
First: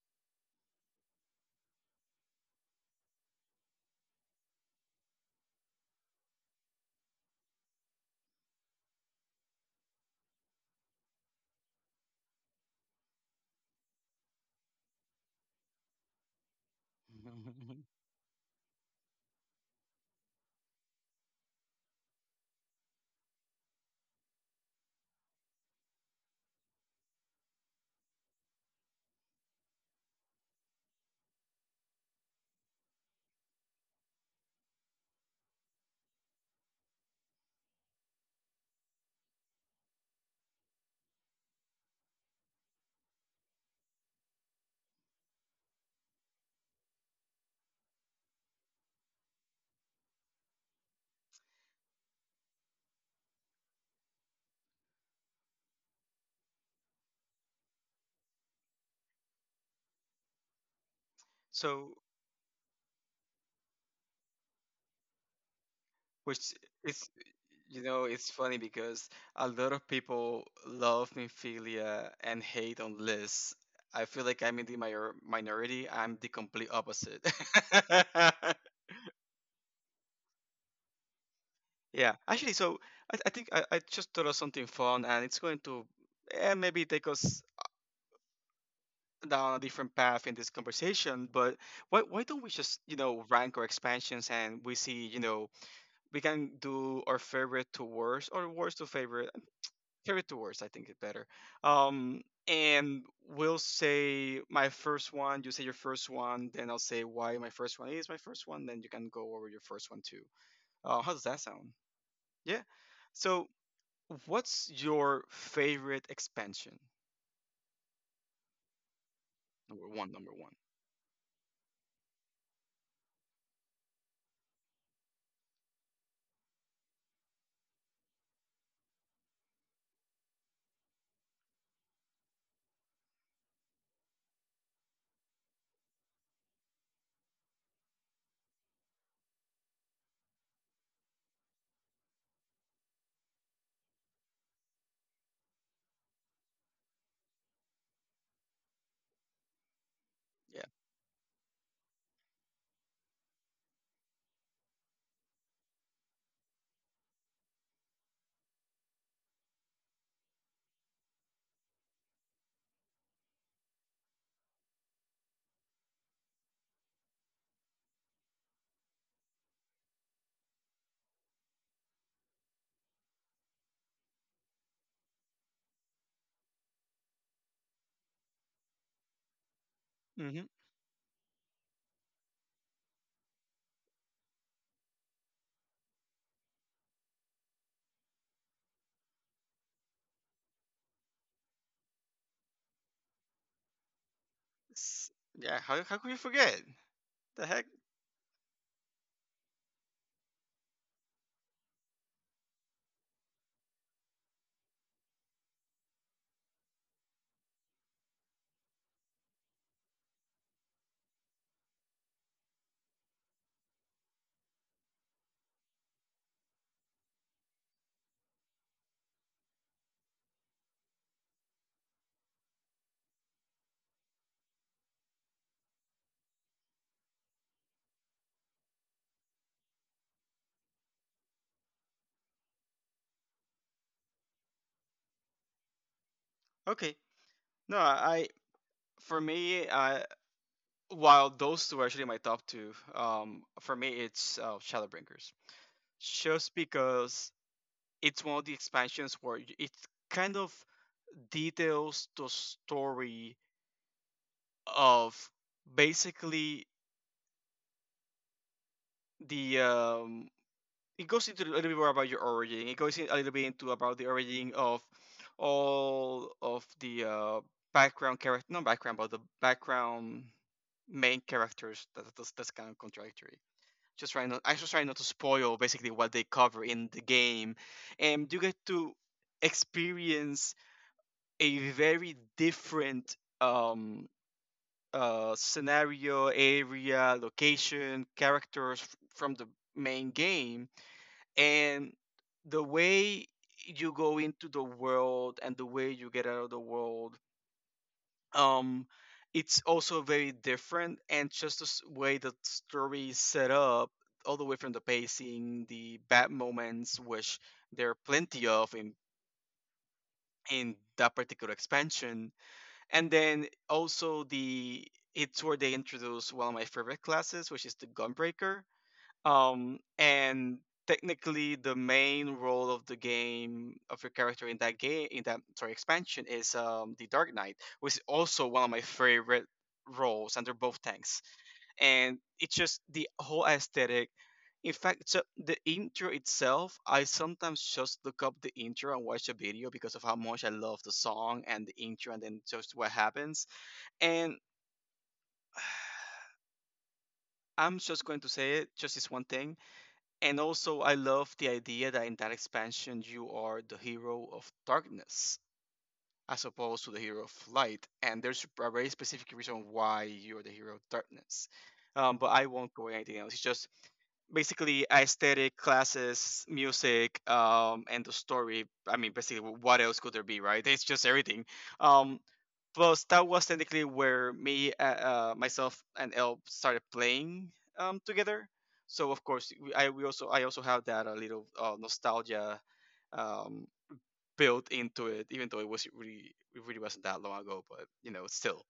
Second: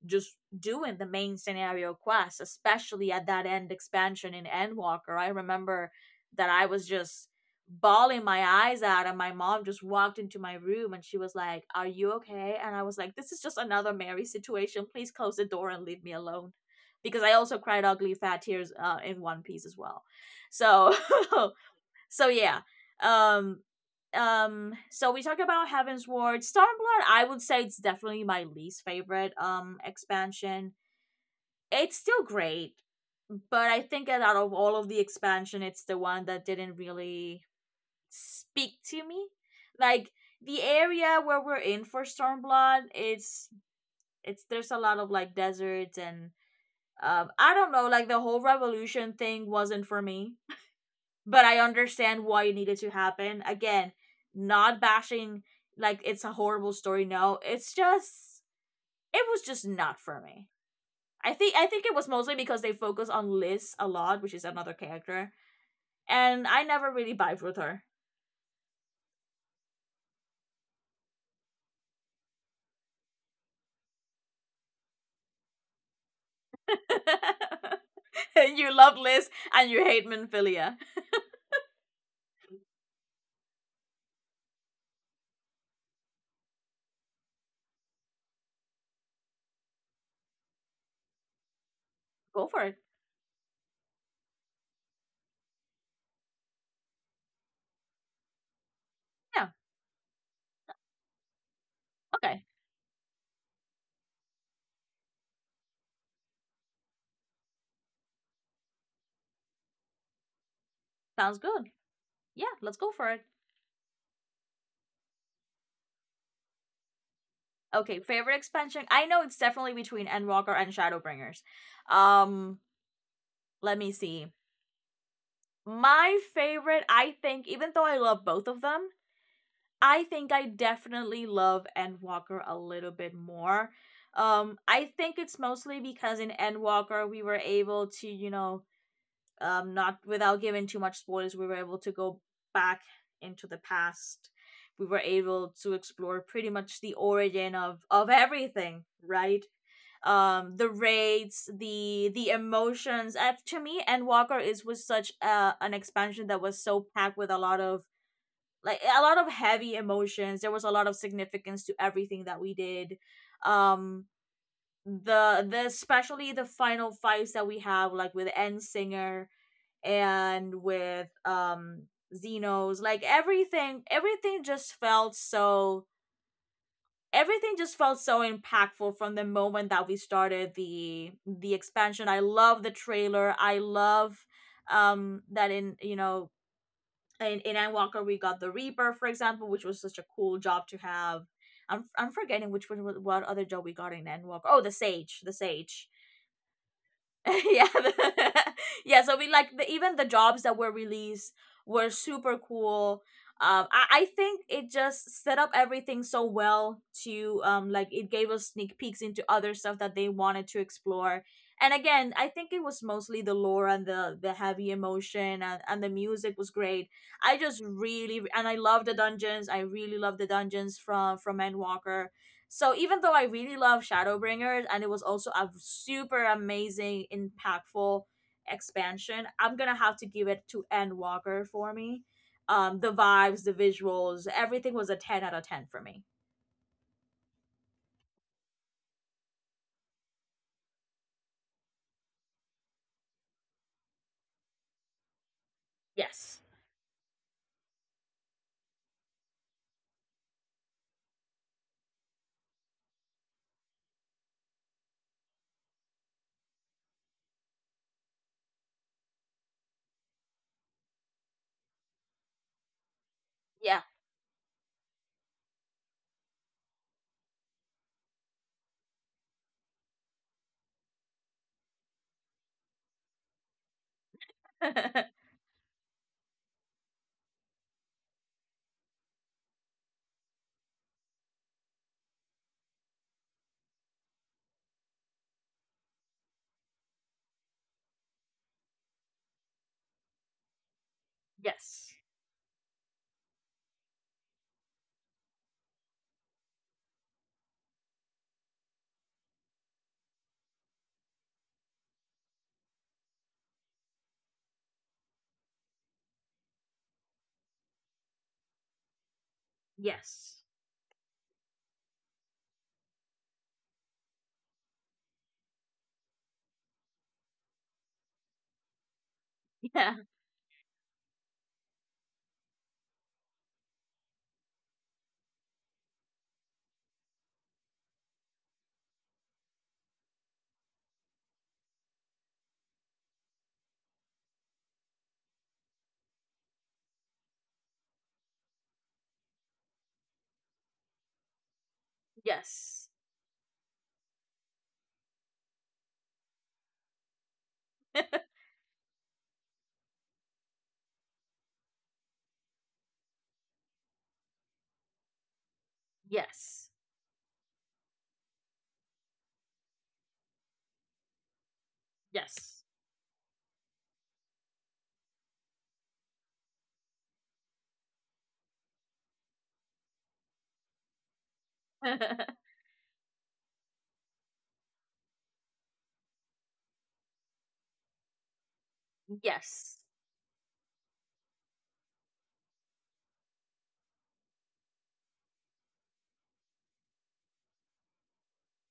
A: just doing the main scenario quests, especially at that end expansion in Endwalker. I remember that I was just bawling my eyes out, and my mom just walked into my room and she was like, are you okay? And I was like, this is just another Mary situation, please close the door and leave me alone. Because I also cried ugly fat tears, in One Piece as well. So so yeah. um so we talked about Heaven's Ward. Stormblood, I would say, it's definitely my least favorite expansion. It's still great, but I think that out of all of the expansion it's the one that didn't really speak to me. Like, the area where we're in for Stormblood, it's there's a lot of like deserts and, I don't know, like the whole revolution thing wasn't for me, but I understand why it needed to happen. Again, not bashing like it's a horrible story. No, it's just it was just not for me. I think
B: So
A: it was mostly because they focus on Liz a lot, which is another character, and
B: which
A: I never
B: is,
A: really vibed with
B: you
A: her.
B: know it's funny because a lot of people love Mephilia and hate on Liz. I feel like I'm in the minority. I'm the complete opposite.
A: You love Liz and you hate Minfilia.
B: Yeah, actually, so I think I just thought of something fun, and it's going to maybe take us down a different path in this conversation. But why
A: Go
B: don't we
A: for it.
B: just you know rank our expansions, and we see you know we can do our favorite to worst or worst to favorite.
A: Yeah.
B: Carry to, I think it's better. Um,
A: Okay.
B: and we'll say my first one. You say your first one, then I'll say why my first one is my first one. Then you can go over your first one too. How does
A: Sounds
B: that
A: good.
B: sound?
A: Yeah,
B: Yeah.
A: let's go for it.
B: So, what's your favorite expansion?
A: Okay, favorite expansion. I know it's definitely
B: Number
A: between
B: one. Number
A: Endwalker
B: one.
A: and Shadowbringers. Um, Let me see. My favorite, I think, even though I love both of them, I think I definitely love Endwalker a little bit more. I think it's mostly because in Endwalker we were able to, not without giving too much spoilers, we were able to go back into the past. We were able to explore pretty much the origin of everything, right?
B: Yeah.
A: The raids, the emotions. To me, Endwalker is was such an expansion that was so packed with a lot of heavy emotions. There was a lot of significance to everything that we did. Um, the Especially the final fights that we have, like with End Singer and with Xenos, like everything, everything just felt so impactful from the moment that we started the expansion. I love the trailer. I love that in, in Endwalker we got the Reaper, for example, which was such a cool job to have. I'm forgetting which one what other job we got in Endwalker. Oh, the Sage, the
B: Mm-hmm. Yeah.
A: Sage.
B: How could you forget? The
A: Yeah,
B: heck.
A: yeah. So even the jobs that were released were super cool. I think it just set up everything so well to like it gave us sneak peeks into other stuff that they wanted to explore. And again, I think it was mostly the lore and the heavy emotion, and the music was great. I love the dungeons. I really love the dungeons from Endwalker. So even though I really love Shadowbringers and it was also a super amazing, impactful expansion, I'm gonna have to give it to Endwalker for me. The vibes, the visuals, everything was a 10/10 for me.
B: Okay. No, I, for me, I, while those two are actually my top two, for me it's Shadowbringers.
A: Yes.
B: Just because it's one of the expansions where it kind of details the story of basically the it goes into a little bit more about your origin it goes in a little bit into
A: Yeah.
B: about the origin of all of the background character not background but the background main characters that's kind of contradictory. Just trying not, I just trying not to spoil basically what they cover in the game, and you get to experience a very different scenario, area, location, characters from the main game,
A: Yes.
B: and the way you go into the world and the way you get out of the world um it's also very different and just way the story is set up all the way from the pacing the bad moments which there are plenty of in
A: Yes.
B: in that particular expansion and then also the it's where they introduce one of my favorite classes which is the gunbreaker,
A: Yeah.
B: and technically, the main role of the game of your character in that game in that sorry expansion is the Dark Knight, which is also one of my favorite roles, and they're both tanks. And it's just the whole aesthetic. In fact, so the intro itself, I sometimes just look up the intro and watch the video because of how much I love the song and the intro, and then just
A: Yes.
B: what happens. And I'm just going to say it, just this one thing. And also, I love the idea that in that expansion, you are the hero of darkness as
A: Yes.
B: opposed to the hero of light. And there's a very specific reason why you're the hero of darkness. But I
A: Yes.
B: won't go anything else. It's just basically aesthetic, classes, music, and the story. I mean, basically, what else could there be, right? It's just everything. Um, Plus, that was technically where myself, and Elle started playing together. So of course, we-
A: Yes.
B: I we also I also have that a little nostalgia um, built into it, even though it really wasn't that long ago. But you know, still,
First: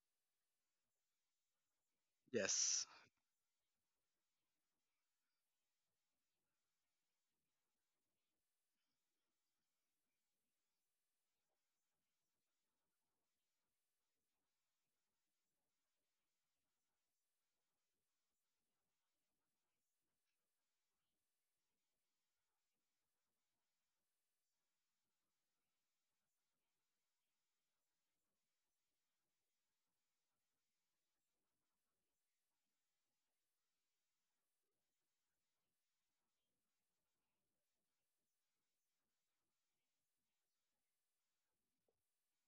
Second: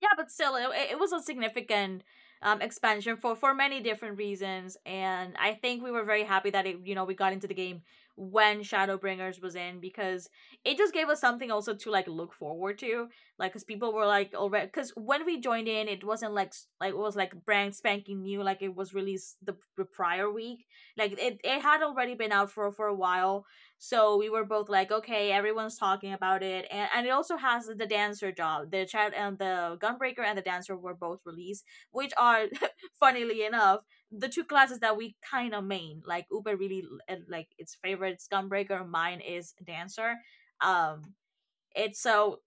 A: Yeah, but still it was a significant
B: yes.
A: expansion for many different reasons, and I think we were very happy that it, we got into the game when Shadowbringers was in, because it just gave us something also to like look forward to. Like, because people were like already, because when we joined in, it wasn't like like it was like brand spanking new, like it was released the prior week, like it had already been out for a while. So we were both like, okay, everyone's talking about it, and it also has the dancer job. The child and the gunbreaker and the dancer were both released, which are, funnily enough, the two classes that we kind of main. Like Uber really and, like its favorite is gunbreaker, mine is dancer. Um, it's so,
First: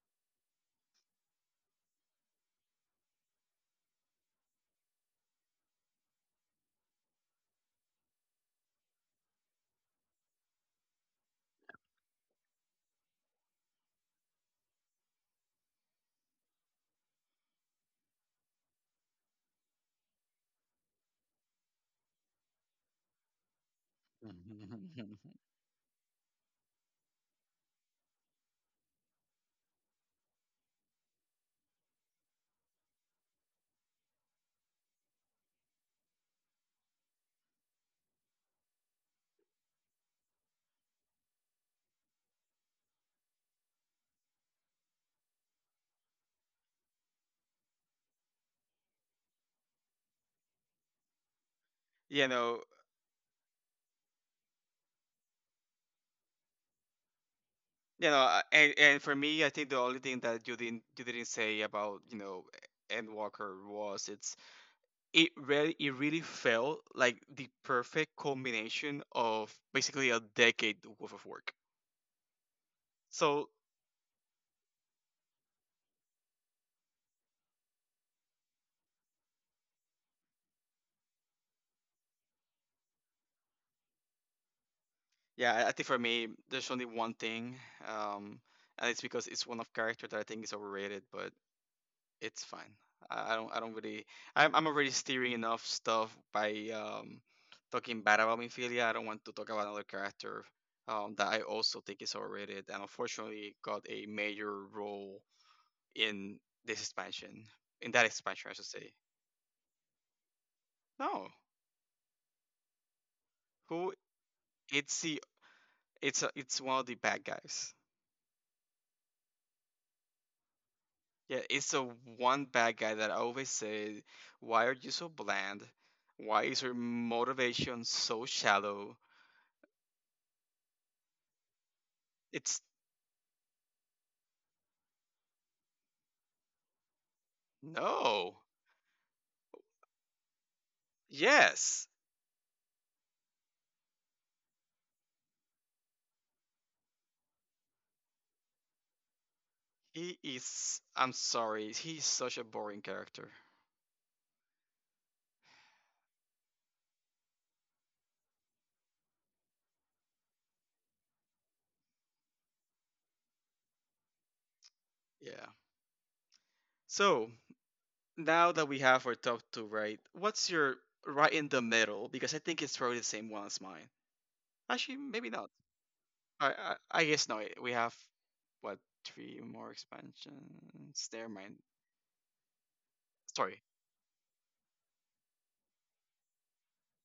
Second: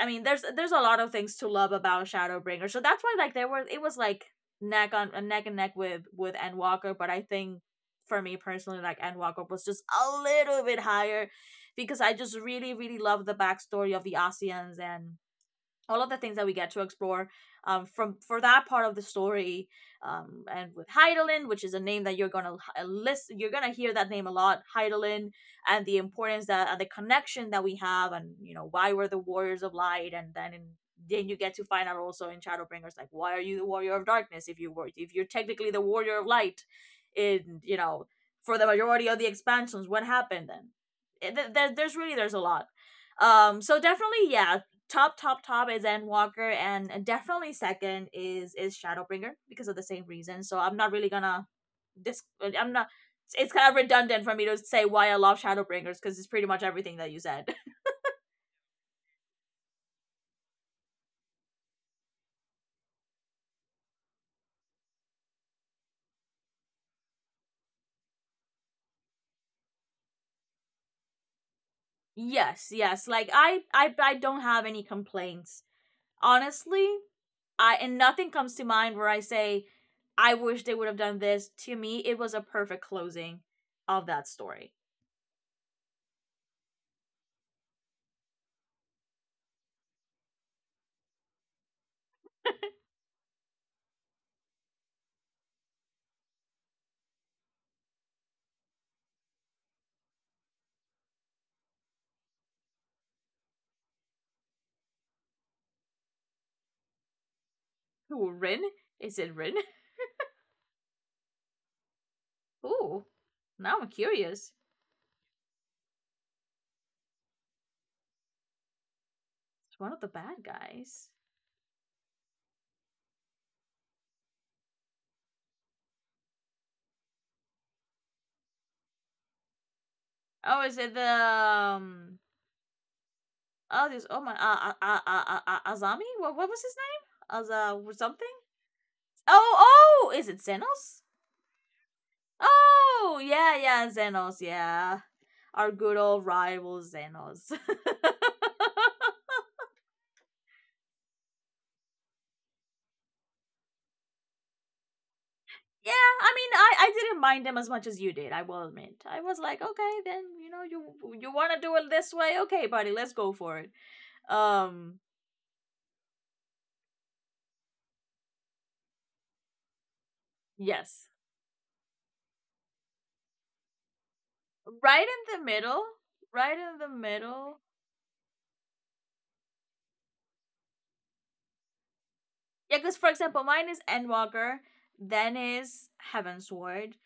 A: I mean, there's a lot of things to love about Shadowbringer. So that's why, like, there was, it was like neck and neck with Endwalker, but I think for me personally, like, Endwalker was just a little bit higher because I just really really love the backstory of the Asians and all of the things that we get to explore, from for that part of the story, and with Heidelin, which is a name that you're gonna you're gonna hear that name a lot, Heidelin, and the importance that, and the connection that we have, and you know why we're the warriors of light, then you get to find out also in Shadowbringers like, why are you the warrior of darkness if you were if you're technically the warrior of light, in for the majority of the expansions, what happened then? There's really, there's a lot, so definitely, yeah, top top top is Endwalker, and definitely second is Shadowbringer because of the same reason. So I'm not really gonna dis
B: you know,
A: I'm not it's kind of redundant for me to say why I love Shadowbringers because it's pretty much everything that you said.
B: and for me, I think the only thing that you didn't say about Endwalker was it really felt like the perfect combination of basically a decade worth of work.
A: Yes, yes. Like,
B: So
A: I don't have any complaints. Honestly, I and nothing comes to mind where I say, I wish they would have done this. To me, it was a perfect closing of that story.
B: yeah, I think for me, there's only one thing, um, and it's because it's one of character that I think is overrated, but it's fine. I don't really. I'm already steering enough stuff by talking bad about Minfilia. I don't want to talk about another character, that I also think is overrated, and unfortunately got a major role in this expansion, in that
A: Ooh,
B: expansion, I
A: Rin?
B: should say.
A: Is it Rin?
B: No,
A: Ooh, now I'm
B: who?
A: curious.
B: It's the it's one of the bad guys.
A: It's one of the bad guys.
B: Yeah, it's the one bad guy that I always say, "Why are you so bland? Why is your motivation so shallow?"
A: Oh, is it the?
B: It's
A: Oh, this. Oh my. Azami. What? What was his name? Aza something.
B: No,
A: Oh, oh, is it Zenos?
B: yes,
A: Oh, yeah, yeah, Zenos. Yeah, our good old rival Zenos. Yeah,
B: he is. I'm sorry, he's such a boring character.
A: I mean, I didn't mind them as much as you did. I will admit. I was like, okay, then you know, you want to do it this way, okay, buddy, let's go for it. Um,
B: Yeah. So now that we have our top two, right? What's your
A: yes.
B: right in the middle? Because I think it's probably the same one as mine. Actually,
A: Right
B: maybe
A: in the
B: not.
A: middle.
B: I
A: Right
B: I,
A: in the
B: I guess no.
A: middle.
B: We have, what, three more expansions? Never mind.
A: Yeah, because for example
B: Sorry,
A: mine is Endwalker, then is Heaven's Ward,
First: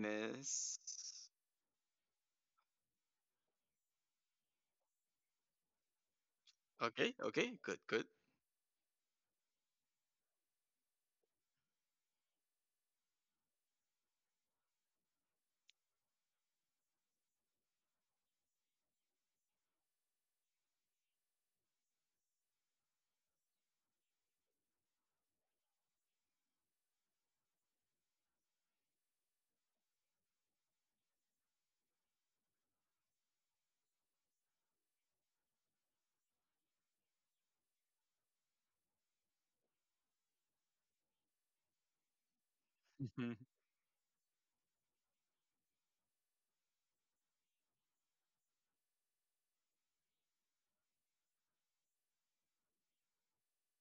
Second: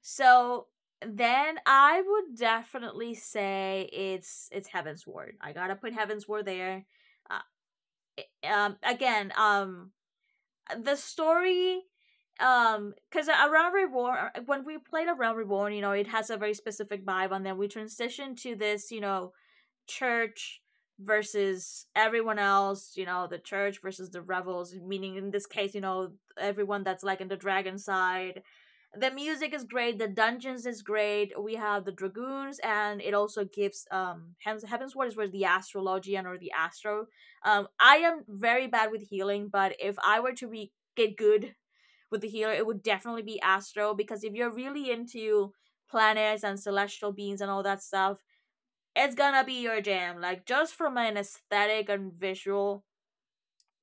A: so then I would definitely say it's Heaven's Ward. I gotta put Heaven's Ward there.
B: Okay, okay,
A: uh,
B: good, good.
A: Again, the story, because around reborn, when we played around reborn, you know, it has a very specific vibe, and then we transitioned to this, you know, church versus everyone else, you know, the church versus the rebels, meaning in this case, you know, everyone that's like in the dragon side. The music is great, the dungeons is great. We have the dragoons, and it also gives Heaven's Ward is where the astrologian or the astro. I am very bad with healing, but if I were to be get good with the healer, it would definitely
B: Mhm.
A: be astro because if you're really into planets and celestial beings and all that stuff, it's gonna be your jam. Like just from an aesthetic and visual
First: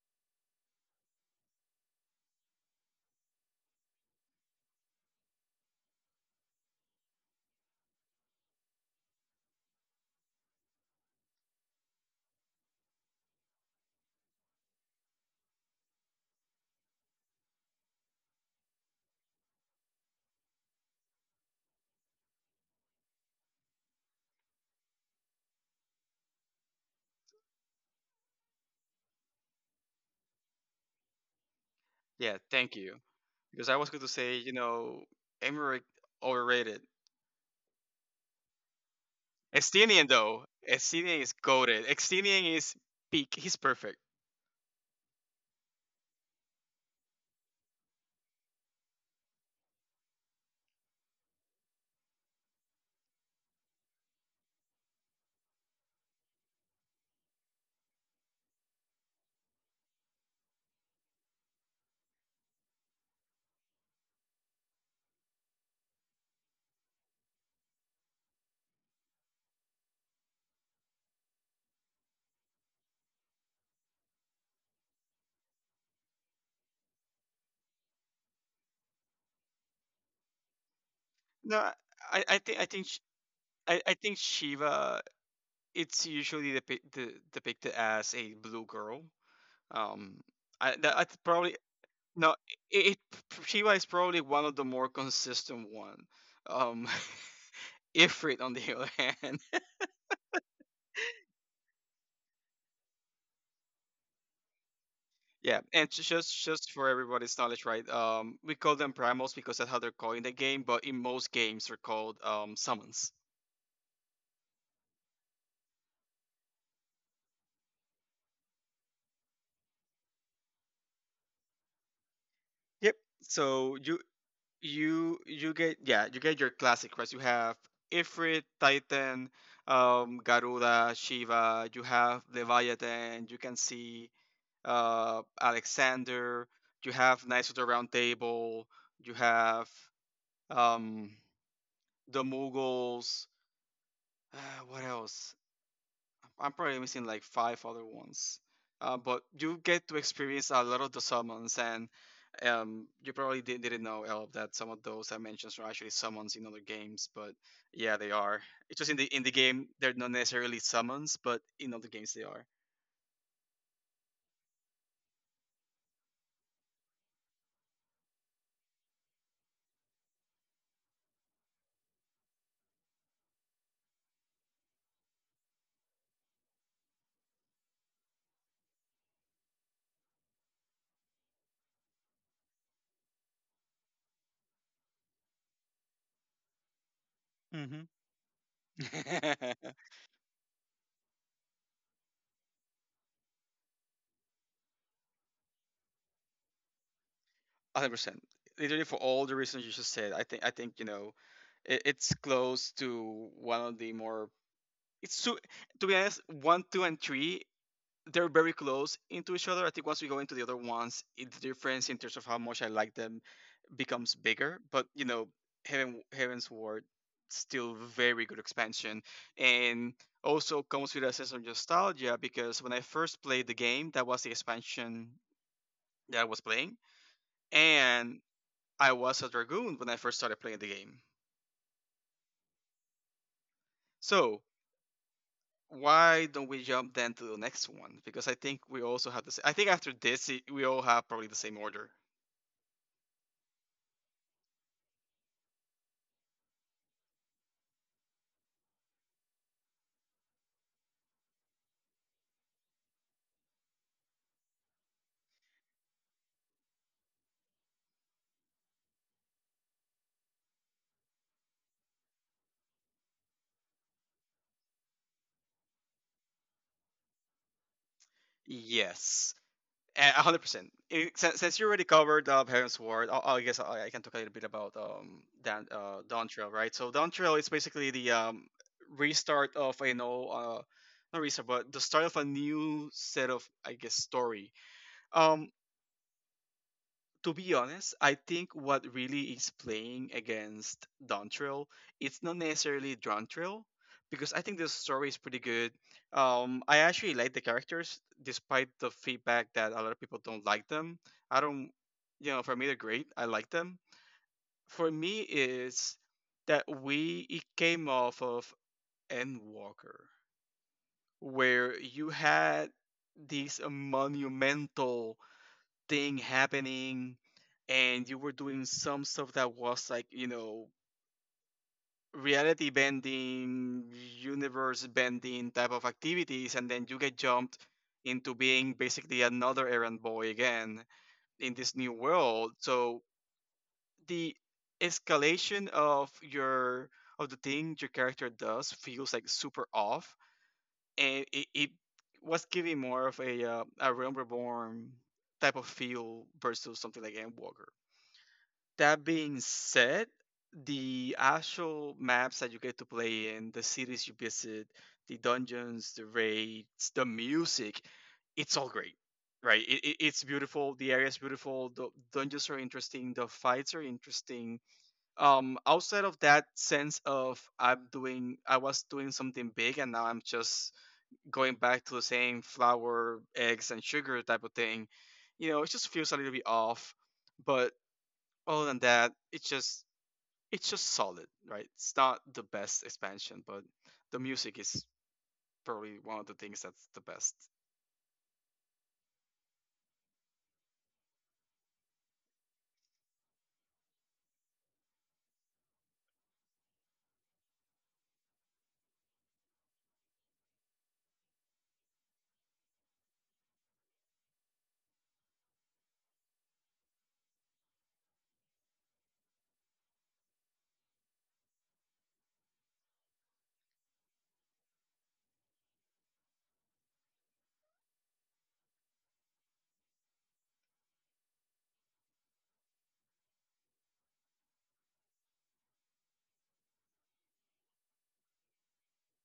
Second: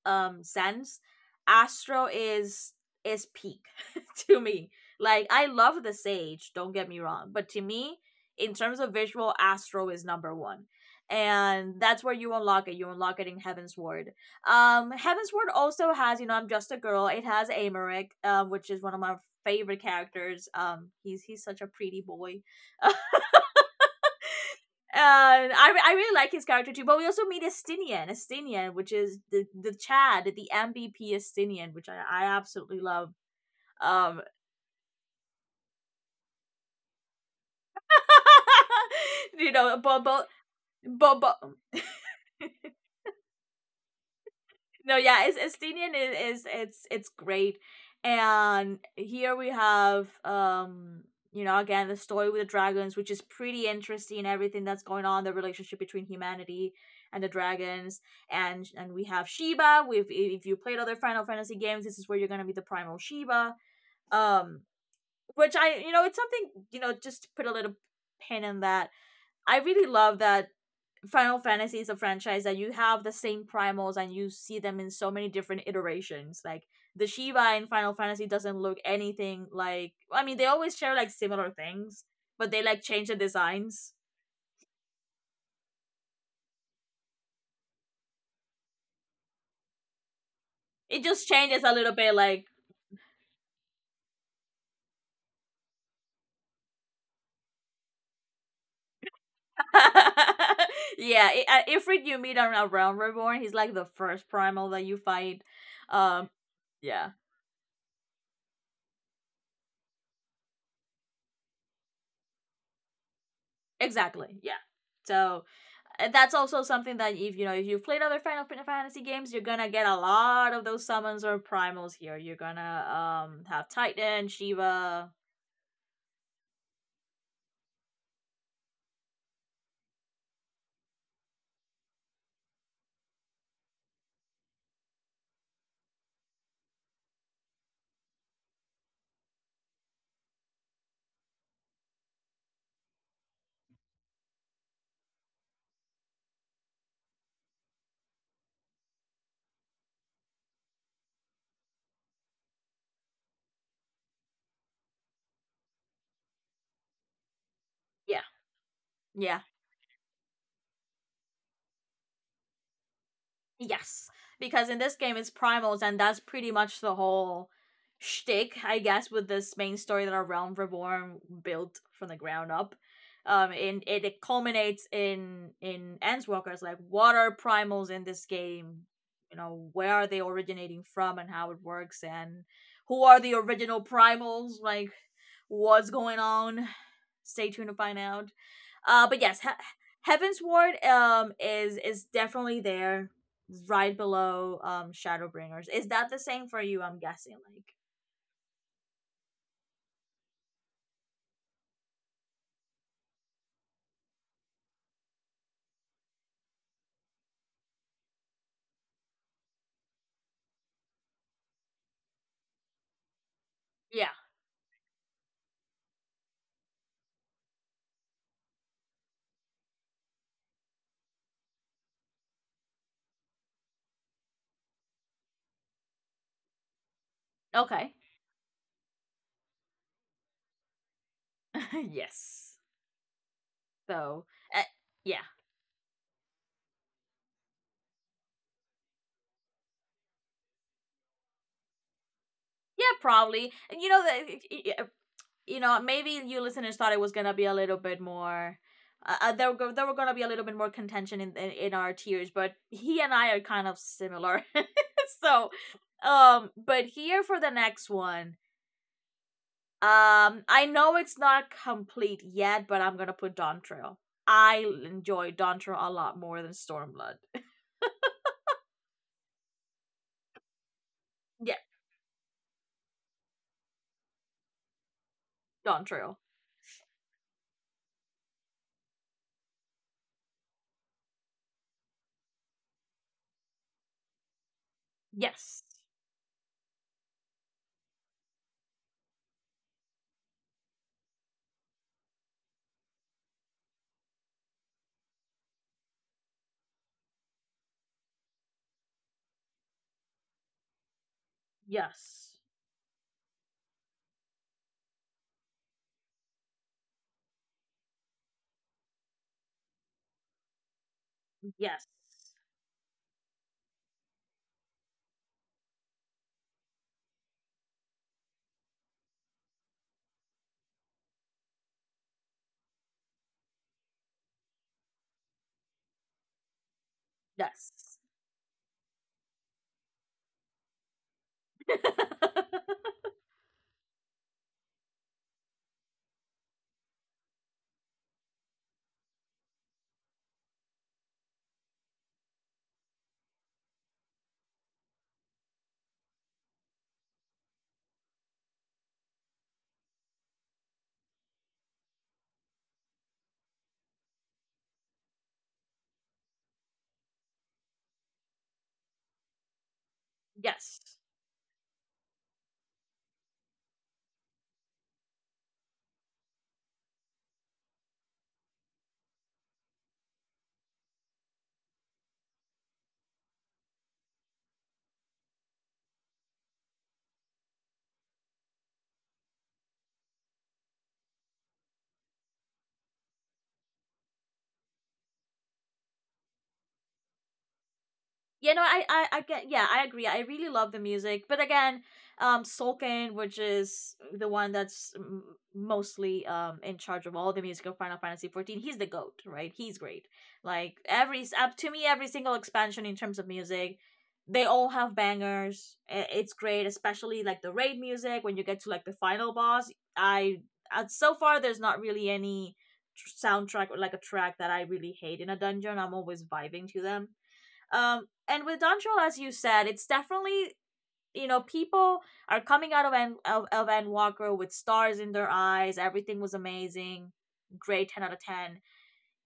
A: sense, Astro is peak to me. Like, I love the Sage, don't get me wrong, but to me, in terms of visual, Astro is number one. And that's where you unlock it. You unlock it in Heaven's Ward. Heaven's Ward also has, you know, I'm just a girl. It has Americ, which is one of my favorite characters. He's such a pretty boy. um, and I really like his character too. But we also meet Estinian, which is the Chad, the MVP Estinian, which I
B: Yeah, thank
A: absolutely
B: you.
A: love.
B: Because I was going to
A: Um,
B: say, you know, Emmerich overrated.
A: you know,
B: Extinian though, Extinian is
A: but
B: goaded. Extinian is peak. He's perfect.
A: no, yeah, it's Estinian is, it's great. And here we have, you know, again the story with the dragons, which is pretty interesting, everything that's going on, the relationship between humanity and the dragons, and we have Shiba. We If you played other Final Fantasy games, this is where you're going to be the primal Shiba, um which I, you know, it's something, you know, just put a little pin in that. I really love that Final Fantasy is a franchise that you have the same primals and you see them in so many different iterations. Like the Shiva in Final Fantasy doesn't look anything like, I mean, they always share like similar
B: No,
A: things, but they
B: I
A: like
B: think sh-
A: change the designs.
B: I think Shiva. It's usually depicted as a blue girl. Um, I that,
A: It
B: that's
A: just
B: probably.
A: changes a little bit,
B: No,
A: like.
B: it Shiva is probably one of the more consistent one. Um, Ifrit on the other hand,
A: Yeah, Ifrit you meet on Realm Reborn, he's like the first primal that you fight.
B: yeah, and ju-
A: Um
B: just just for
A: yeah,
B: everybody's knowledge, right? We call them primals because that's how they're called in the game, but in most games they're called summons.
A: exactly. Yeah. So, that's also something that, if you know if you've played other Final Fantasy games, you're gonna get a lot of those summons or primals here. You're gonna
B: Yep.
A: have
B: So you
A: Titan, Shiva.
B: you you get, yeah, you get your classic quests. You have Ifrit, Titan, Garuda, Shiva. You have Leviathan. You can see Alexander. You have Knights of the Round Table. You have um, the Mughals. Uh, what else? I'm probably missing like five other ones. But you get to experience a lot of the summons, and you probably didn't know, El, that some of those I mentioned are actually summons in other games. But yeah, they
A: Yeah,
B: are. It's just in the
A: yeah.
B: game they're not necessarily summons, but in other games they are.
A: Yes, because in this game it's primals, and that's pretty much the whole shtick, I guess, with this main story that our realm reborn built from the ground up. And it culminates in Enswalker's like, what are primals in this game? You know, where are they originating from, and how it works, and who are the original primals? Like, what's going on? Stay tuned to
B: Hmm.
A: find out. But yes, Heaven's Ward is definitely there right below Shadowbringers. Is that the same for you? I'm guessing. Like,
B: 100%. Literally for all the reasons you just said, I think it's close to one of the more. It's two. To be honest, one, two, and three, they're very close into each other. I think once we go into the other ones, the difference in terms of how much I like them
A: yeah.
B: becomes bigger. But Heaven's Ward still very good expansion and also comes with a sense of nostalgia because when I first played the game, that was the expansion that I was playing
A: Okay.
B: and I was a dragoon when I first started playing the game.
A: Yes. So,
B: So
A: uh, yeah,
B: why don't we jump then to the next one? Because I think we also have the same. I think after this, we all have probably the same order.
A: yeah, probably. And you know that, you know, maybe you listeners thought it was gonna be a little bit more. There were gonna be a little bit more contention in our tiers, but he and I are kind of similar. So, but here for the next one, I know it's not complete yet, but I'm gonna put Dontrell. I enjoy Dontrell a lot more than Stormblood.
B: Yes, a hundred percent. I- Since
A: Yeah,
B: since you already covered Heron's Ward, I guess I can talk a little bit about Dan
A: Dontrell.
B: Dawn Trail, right? So Dawn Trail is basically the restart of not restart but the start of a new set of I guess story. Um,
A: Yes,
B: to be honest, I think what really is playing against Dontrell, it's not necessarily Dontrell, because I think the story is pretty good. I actually like the characters, despite the feedback that a lot of people don't like them. I don't,
A: yes,
B: for me they're great. I like them. For me, is that we it came off of Endwalker, where
A: yes,
B: you had these monumental thing happening and you were doing some stuff that was like reality bending universe bending type of activities and then you get jumped
A: yes,
B: into being basically another errand boy again in this new world so the escalation of your of the thing your character does feels like super off and it was giving more of a realm reborn type of feel versus something like endwalker. That being said, the actual maps that you get to play in, the cities you visit, the dungeons, the raids, the music, it's all great, right? It's beautiful. The
A: yes.
B: area is beautiful. The dungeons are interesting. The fights are interesting. Outside of that sense of I was doing something big, and now I'm just going back to the same flour, eggs, and sugar type of thing. It just feels a little bit off, but other than that, it's just solid, right? It's not the best expansion, but the music is probably one of the things that's the best.
A: You know, I get, yeah, I agree. I really love the music, but again, Solkin, which is the one that's mostly in charge of all the music of Final Fantasy 14, he's the goat, right? He's great. Like, every up to me, every single expansion in terms of music, they all have bangers. I- It's great, especially like the raid music when you get to like the final boss. I, so far, there's not really any soundtrack or like a track that I really hate in a dungeon. I'm always vibing to them, and with Dontrell, as you said, it's definitely, you know, people are coming out of Ann Walker with stars in their eyes. Everything was amazing, great, 10/10.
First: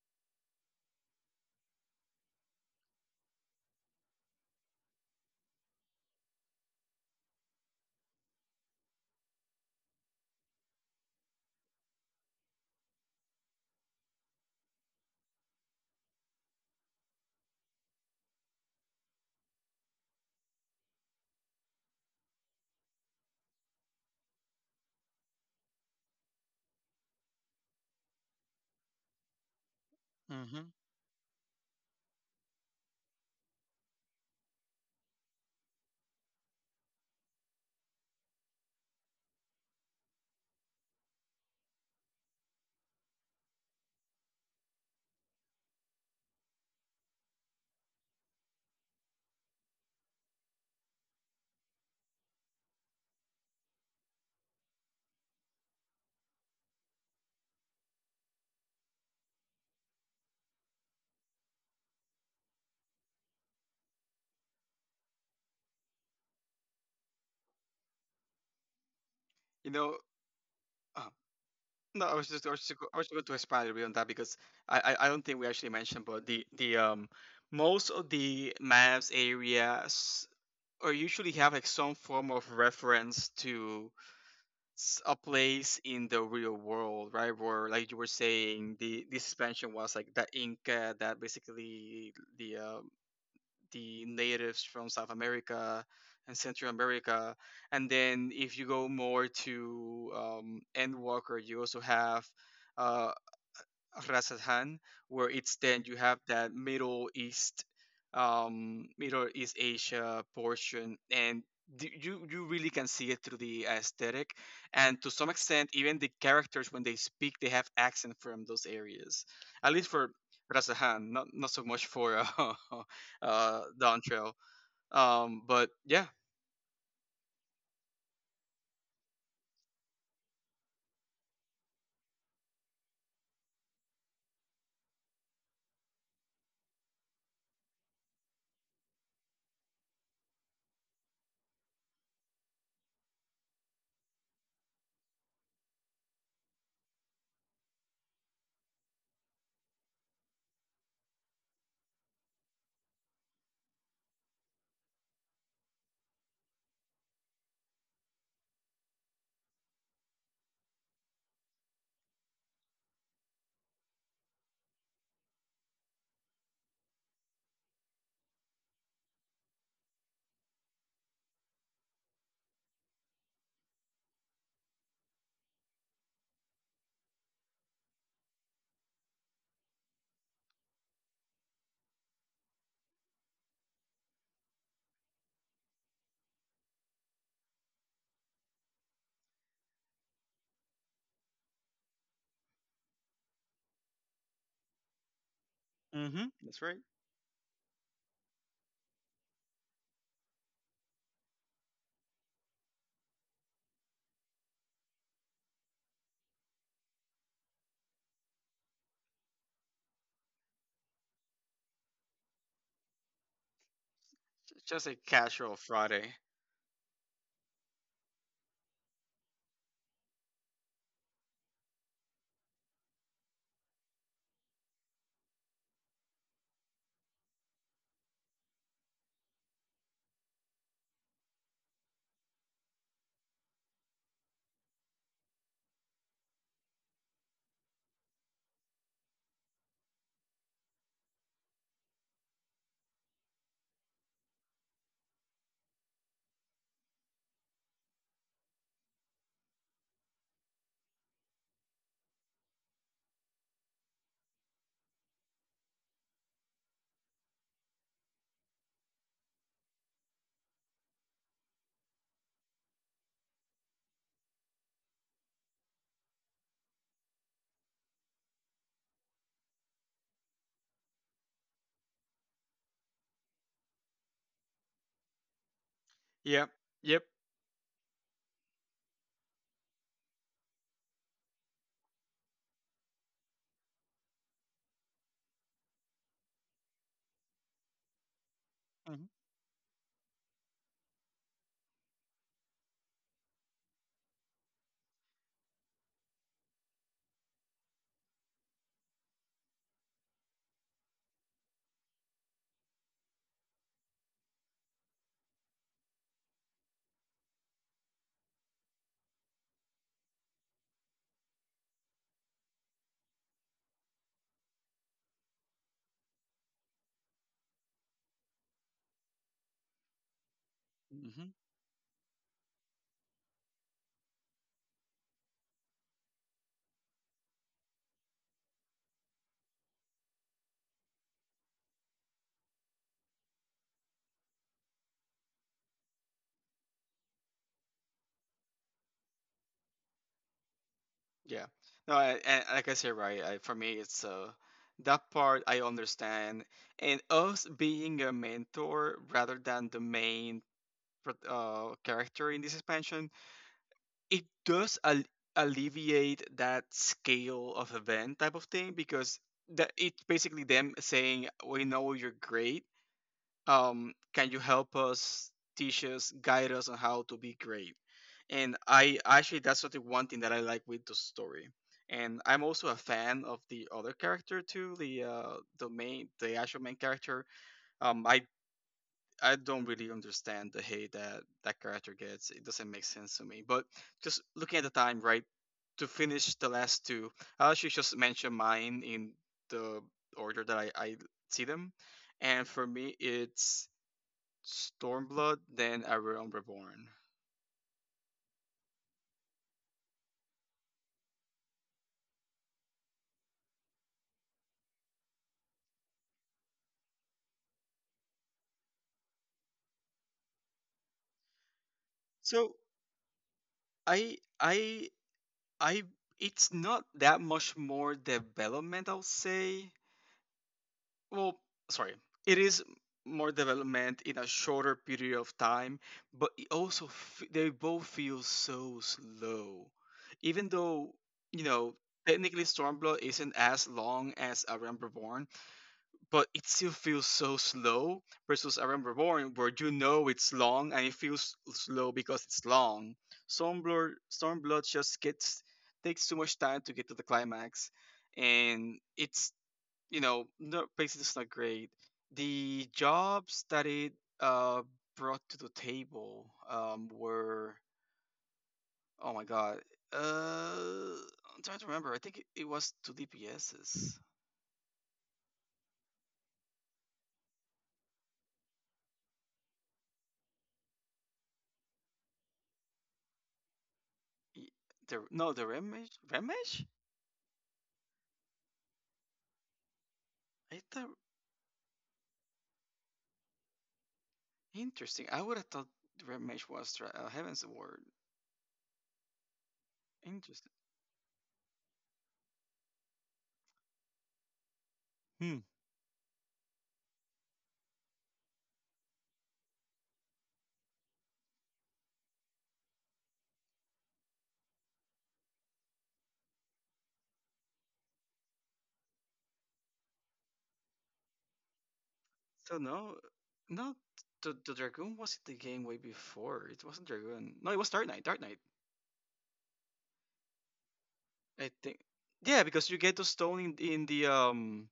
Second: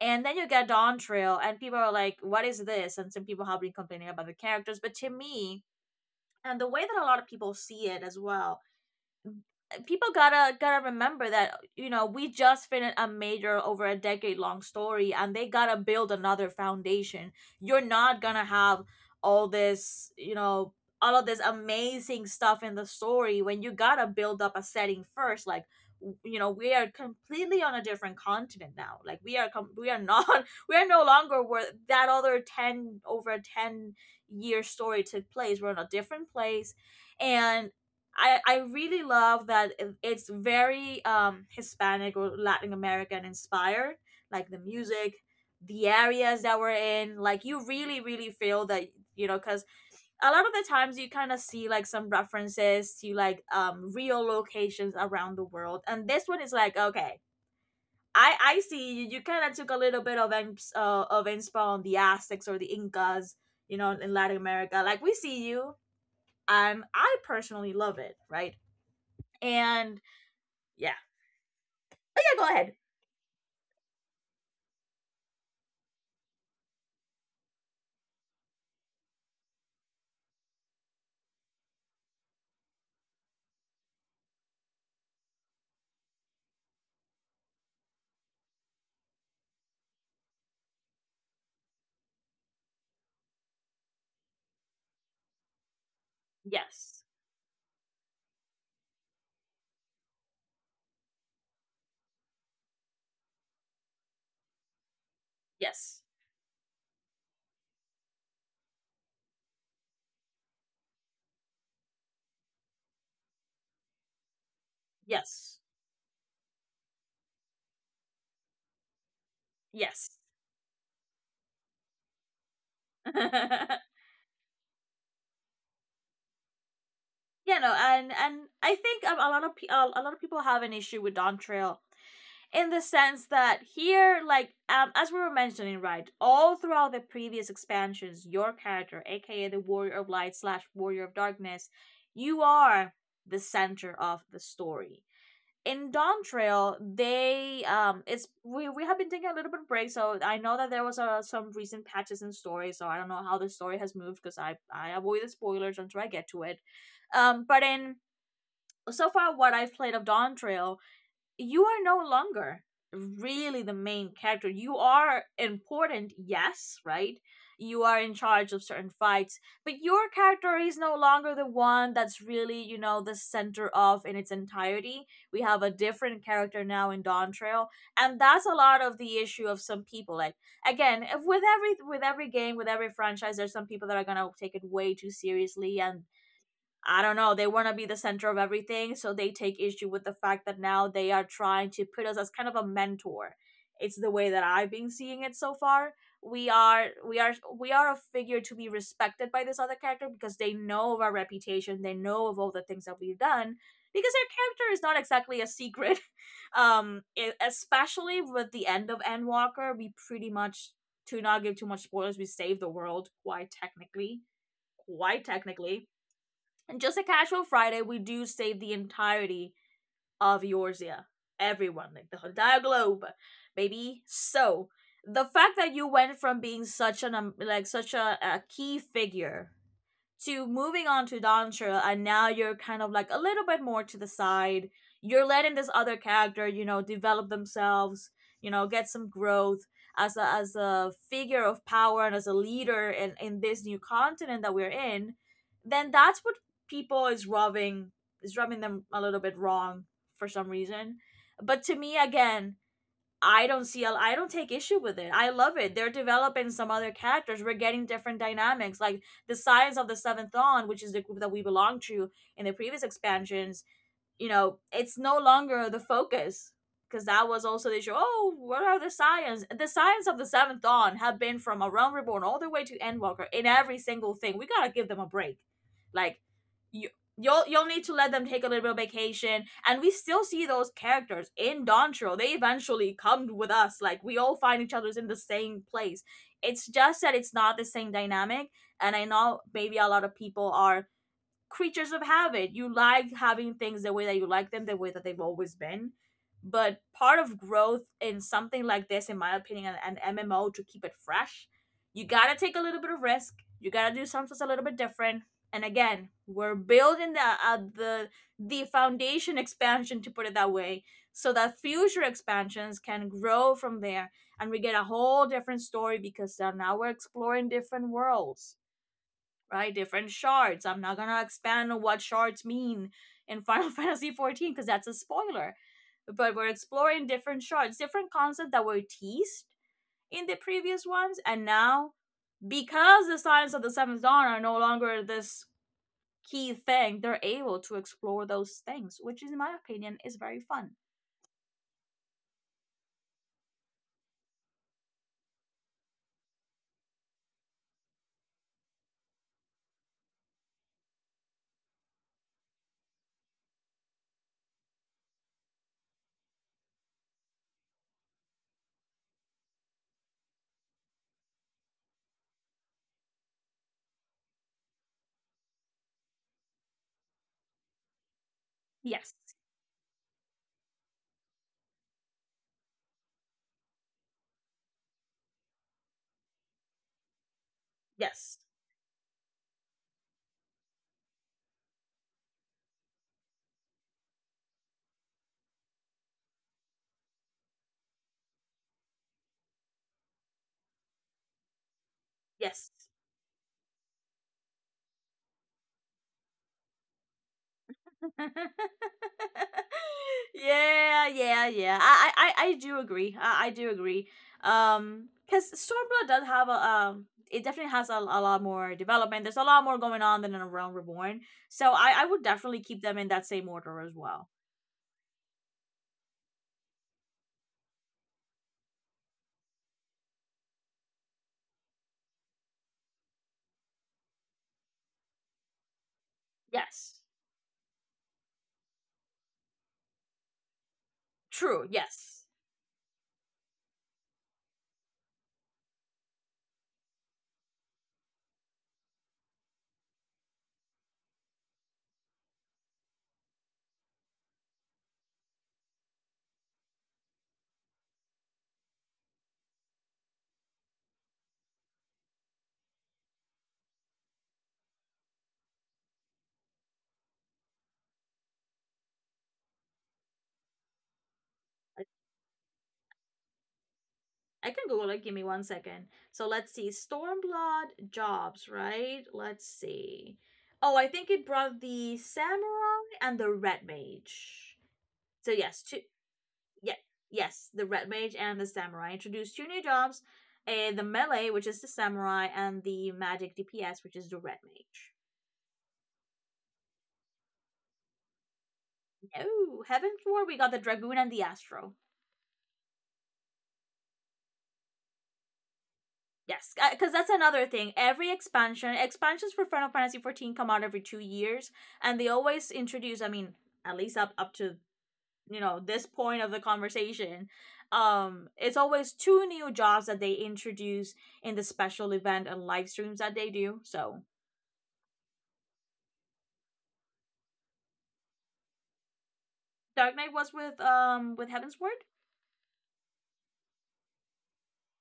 A: And then you get Dontrell, and people are like, "What is this?" And some people have been complaining about the characters, but to me, and the way that a lot of people see it as well, people gotta remember that, you know, we just finished a major over a decade long story, and they gotta build another foundation. You're not gonna have all this, you know, all of this amazing stuff in the story when you gotta build up a setting first, like you know, we are completely on a different continent now, like, we are we are not,
B: Hmm.
A: we are no longer where that other 10 over 10-year story took place. We're in a different place, and I really love that it's very Hispanic or Latin American inspired, like the music, the areas that we're in. Like, you really, really feel that, you know, because a lot of the times you kind of see like some references to like real locations around the world. And this one is like, okay, I see you, you kind of took a little bit of, of inspo on the Aztecs or the Incas, you know, in Latin America. Like, we see you. And I personally love it, right?
B: You know,
A: and yeah.
B: uh, no,
A: Yeah, go
B: I was
A: ahead.
B: just, go- I was going to expand a little bit on that because I don't think we actually mentioned, but the most of the maps areas are usually have like some form of reference to a place in the real world, right? Where, like you were saying, the suspension was like the Inca, that basically the uh, the natives from South America and Central
A: Yes.
B: America, and then if you go more to Endwalker, you also have. Uh, Rasathan, where it's then you
A: Yes.
B: have that Middle East, Middle East Asia portion, and you really can see it through the aesthetic, and to some
A: Yes.
B: extent, even the characters when they speak, they have accent from those areas, at least for
A: Yes.
B: Rasathan, not so much for
A: Yeah,
B: Don Trail. But yeah,
A: no, and I think a lot of a lot of people have an issue with Don Trail in the sense that here, like as we were mentioning, right, all throughout the previous expansions, your character, aka the Warrior of Light slash Warrior of Darkness, you are the center of the story in Dawn Trail. They it's we have been taking a little bit of break, so I know that there was some recent patches in story, so I don't know how the story has moved because I avoid the spoilers until I get to it. But in so far what I've played of Dawn Trail, you are no longer really the main character. You are important, yes, right? You are in charge of certain fights, but your character is no longer the one that's really, you know, the center of in its entirety. We have a different character now in Dawn Trail, and that's a lot of the issue of some people. Like again, if with every game, with every franchise, there's some people that are gonna take it way too seriously, and I don't know, they want to be the center of everything, so they take issue with the fact that now they are trying to put us as kind of a mentor. It's the way that I've been seeing it so far.
B: Hmm,
A: We
B: that's right.
A: are we are we are a figure to be respected by this other character because they know of our reputation, they know of all the things that we've done because our character is not exactly a secret. Um, especially with the end of Endwalker, we pretty much, to not give too much spoilers, we save the world quite technically,
B: Just a
A: quite
B: casual
A: technically,
B: Friday.
A: and just a casual Friday, we do save the entirety of Eorzea. Everyone, like the entire globe, baby. So the fact that you went from being such an like such a key figure to moving on to Don, and now you're kind of like a little bit more to the side. You're letting this other character, you know, develop themselves, you know, get some growth as a figure of power and as a leader in this new continent that we're in. Then that's what people is rubbing them a little bit wrong for some reason. But to me, again, I don't take issue with it. I love it. They're developing some other characters. We're getting different dynamics. Like the Science of the Seventh Dawn, which is the group that we belong to in the previous expansions, you know, it's no longer the focus because that was also the issue. Oh, what are the science? The science of the Seventh Dawn have been from a Realm Reborn all the way to Endwalker in every single thing. We gotta give them a break. Like,
B: Yep,
A: you
B: yep.
A: you'll need to let them take a little bit of vacation. And we still see those characters in Dontro. They eventually come with us. Like, we all find each other's in the same place. It's just that it's not the same dynamic. And I know maybe a lot of people are creatures of habit. You like having things the way that you like them, the way that they've always been. But part of growth in something like this, in my opinion, an MMO, to keep it fresh, you gotta take a little bit of risk. You gotta do something a little bit different. And again, we're building the foundation expansion, to put it that way, so that future expansions can grow from there, and we get a whole different story because now we're exploring different worlds, right? Different shards. I'm not gonna
B: Mhm.
A: expand on what shards mean in Final Fantasy 14 because that's a spoiler. But we're exploring different shards, different concepts that were teased in the previous ones, and now because the signs of the Seventh Dawn are no longer this key thing, they're able to explore those things, which, is, in my opinion, is very fun.
B: Yeah. No, and like I said, right, for me, it's that part I understand. And us being a mentor rather than the main character in this expansion, it does alleviate that scale of event type of thing because that it's basically them saying, we know you're great, can you help us, teach us, guide us on how to be great? And I
A: Yes,
B: actually that's sort of one thing that I like with the story. And I'm also a fan of the other character too, the actual main character. Um, I
A: yes,
B: I don't really understand the hate that that character gets. It doesn't make sense to me. But just looking at the time, right? To finish the last two, I actually just mention mine in the order that I see them, and for
A: yes.
B: me, it's Stormblood than A Realm Reborn.
A: Yeah, yeah, yeah. I do agree. I do agree. Because Stormblood does have a it definitely has a lot more development. There's a lot more going on than in a Realm Reborn. So I would
B: So
A: definitely keep them in that same order as
B: I
A: well.
B: I I it's not that much more development I'll say. Well, sorry. It is more development in a shorter period of time, but it also
A: Yes,
B: they both feel so slow. Even though, you
A: true.
B: know,
A: Yes,
B: technically Stormblood isn't as long as A Realm Reborn, but it still feels so slow versus Aram Reborn, where you know it's long and it feels slow because it's long. Stormblood just gets takes too much time to get to the climax, and it's you know no, basically it's not great. The jobs that it uh brought to the table were oh my god uh I'm trying to
A: I,
B: remember. I think it was two DPSs.
A: I can Google it. Give me one second. So let's see. Stormblood jobs, right? Let's see. Oh, I think it brought the samurai and the red
B: Y-
A: mage.
B: The,
A: So
B: no, the
A: yes, two
B: Ramesh, Ramesh,
A: yeah, yes, the red mage and the samurai introduced two new jobs:
B: I
A: the
B: thought
A: melee, which is the samurai, and the magic DPS, which is the red mage.
B: Interesting. I would have thought Red Mage was Heaven's Ward.
A: Oh, heaven four, we got
B: Interesting.
A: the dragoon and the astro.
B: Hmm.
A: Yes, because that's another thing. Expansions for Final Fantasy 14 come out every 2 years, and they always introduce. I mean, at least up to you know this point of the conversation, it's always two new jobs that they introduce in the special event and
B: So
A: live streams
B: no,
A: that they do.
B: no,
A: So
B: the Dragoon wasn't the game way before. It wasn't Dragoon. No, it was Dark Knight. Dark Knight,
A: Dark Knight was with Heaven's
B: I
A: Word.
B: think. Yeah, because you get the stone in the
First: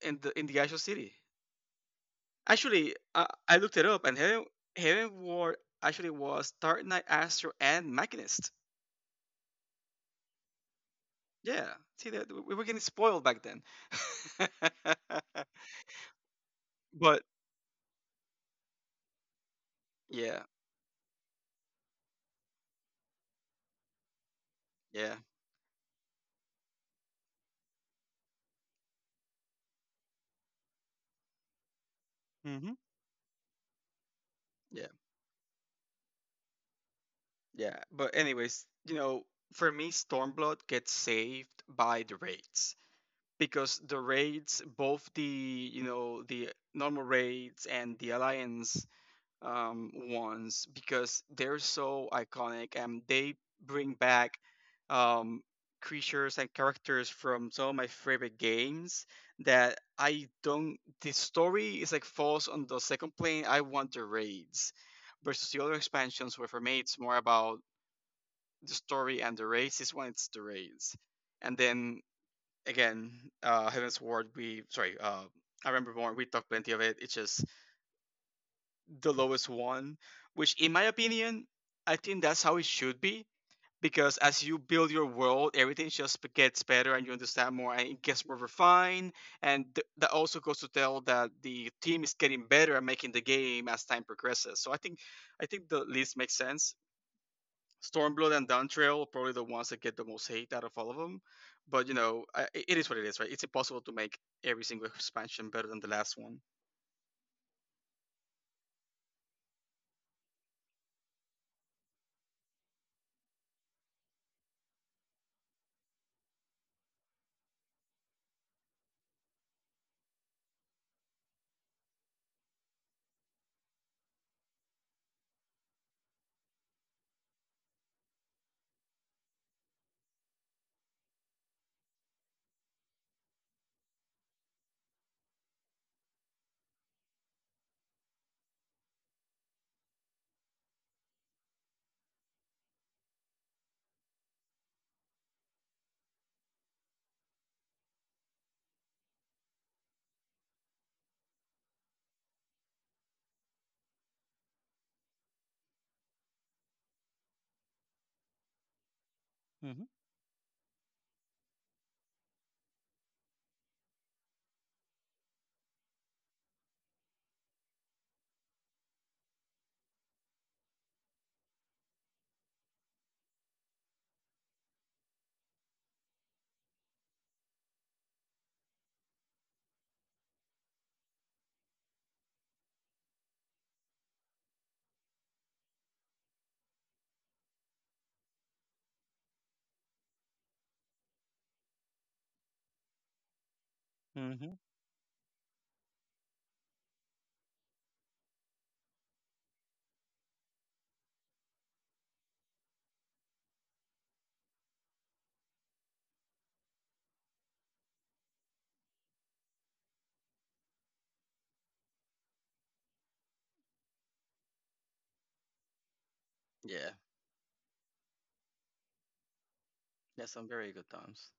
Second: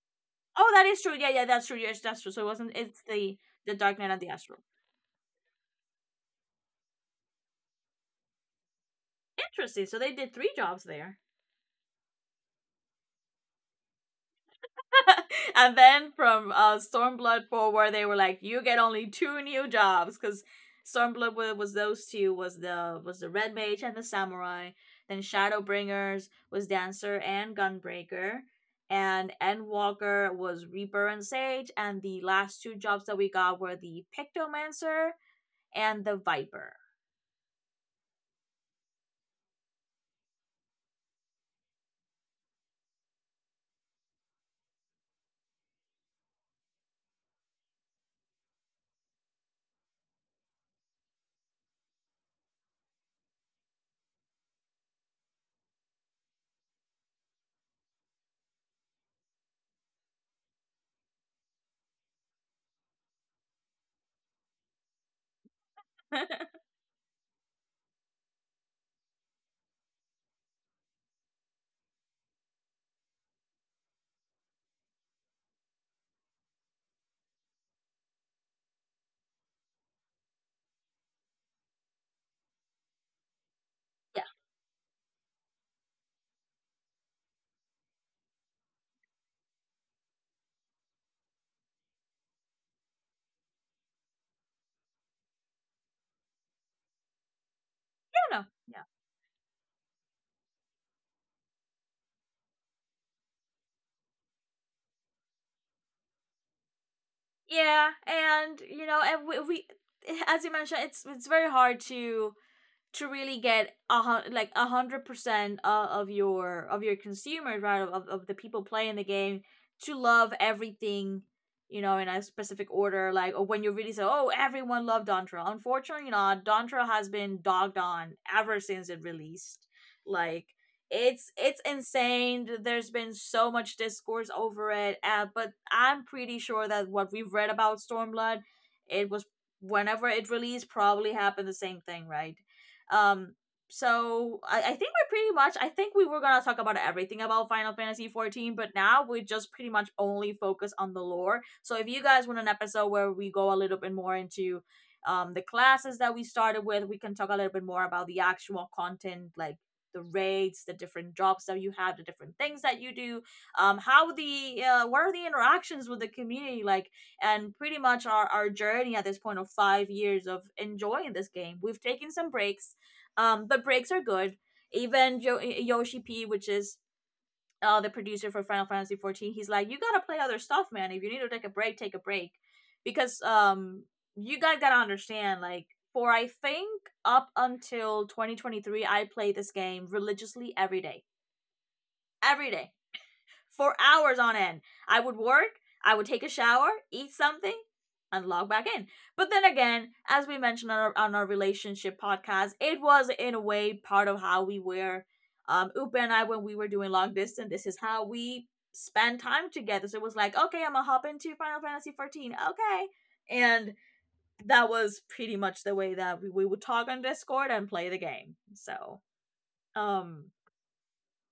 B: in the
A: Oh,
B: actual
A: that is
B: city.
A: true. Yeah, yeah, that's true. Yes, that's true. So it wasn't.
B: Actually,
A: It's
B: I, I looked
A: the
B: it
A: Dark
B: up,
A: Knight
B: and
A: and the
B: Heaven
A: Astral.
B: Heaven Ward actually was Dark Knight, Astro, and Machinist.
A: Interesting. So they did three jobs there.
B: Yeah, see that we were getting spoiled back then.
A: And then from
B: but
A: Stormblood forward, they were like, "You get only two new jobs,"
B: yeah,
A: because Stormblood was those two, was the Red Mage and the Samurai.
B: yeah,
A: Then Shadowbringers was Dancer and Gunbreaker, and Endwalker was Reaper and Sage. And the last
B: hmm
A: two jobs that we got were the
B: yeah.
A: Pictomancer and the Viper.
B: Yeah, but anyways, you know, for me, Stormblood gets saved by the raids because the raids, both the the normal raids and the alliance ones, because they're so iconic and they bring back um, creatures and characters from some of my favorite games that I don't. The story is like falls on the second plane. I want the raids versus the other expansions where
A: Yeah,
B: for me it's more about the story and the race is when it's the race. And then again, Heaven's Ward, we sorry, I remember more. We talked plenty of it. It's just the lowest one, which in my opinion, I think that's how it should be. Because
A: I
B: as you build your world, everything just gets better, and you understand more, and it gets more refined. And that also goes to tell that the team is getting better at making the game as time progresses. I think the list makes sense. Stormblood and
A: don't know. Yeah,
B: Downtrail are probably the ones that get the most hate out of all of them. But it is what it is, right? It's impossible to make every single expansion better than the last one.
A: yeah, and you know, and we as you mentioned, it's very hard to really get a like 100% of your consumers, right, of the people playing the game to love everything, you know, in a specific order, like, or when you really say, oh, everyone loved Dantra. Unfortunately not. Dantra has been dogged on ever since it released. Like, it's insane. There's been so much discourse over it. Uh, but I'm pretty sure that what we've read about Stormblood, it was whenever it released, probably happened the same thing, right? Um, so I think we're pretty much, I think we were gonna talk about everything about Final Fantasy 14, but now we just pretty much only focus on the lore. So if you guys want an episode where we go a little bit more into the classes that we started with, we can talk a little bit more about the actual content, like
B: Hmm.
A: the raids, the different jobs that you have, the different things that you do, how the what are the interactions with the community like, and pretty much our journey at this point of 5 years of enjoying this game. We've taken some breaks. Um, the breaks are good. Even Yoshi P, which is the producer for Final Fantasy 14, he's like, you gotta play other stuff, man. If you need to take a break, because you guys gotta understand, like, for I think up until 2023, I played this game religiously every day, every day, for hours on
B: Hmm.
A: end. I would work, I would take a shower, eat something, and log back in. But then again, as we mentioned on on our relationship podcast, it was in a way part of how we were. Upa and I, when we were doing long distance, this is how we spend time together. So it was like, okay, I'm gonna hop into Final Fantasy 14. Okay. And that was pretty much the way that we would
B: Yeah,
A: talk on Discord and play the game. So,
B: yeah,
A: um,
B: some very good times.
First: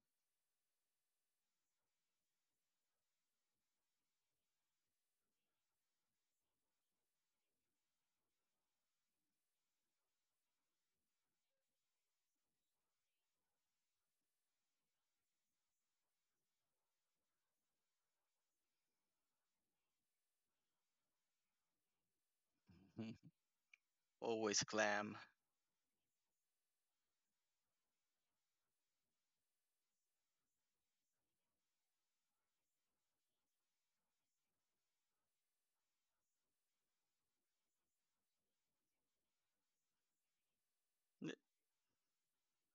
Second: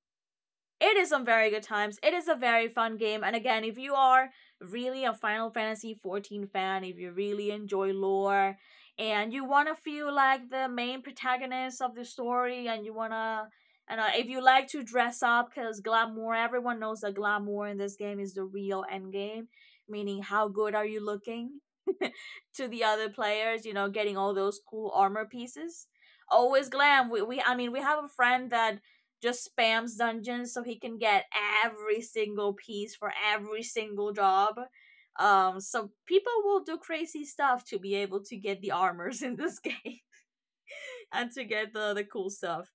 A: it is some very good times. It is a very fun game. And again, if you are really a Final Fantasy 14 fan, if you really enjoy lore and you want to feel like the main protagonist of the story and you want to and if you like to dress up, cuz glamour, everyone knows that glamour in this game is the real end game, meaning how good are you looking to the other
B: Mm-hmm.
A: players, you know, getting all those
B: Always
A: cool
B: glam.
A: armor pieces. Always glam. We I mean, we have a friend that just spams dungeons so he can get every single piece for every single job. So people will do crazy stuff to be able to get the armors in this game and to get the cool stuff,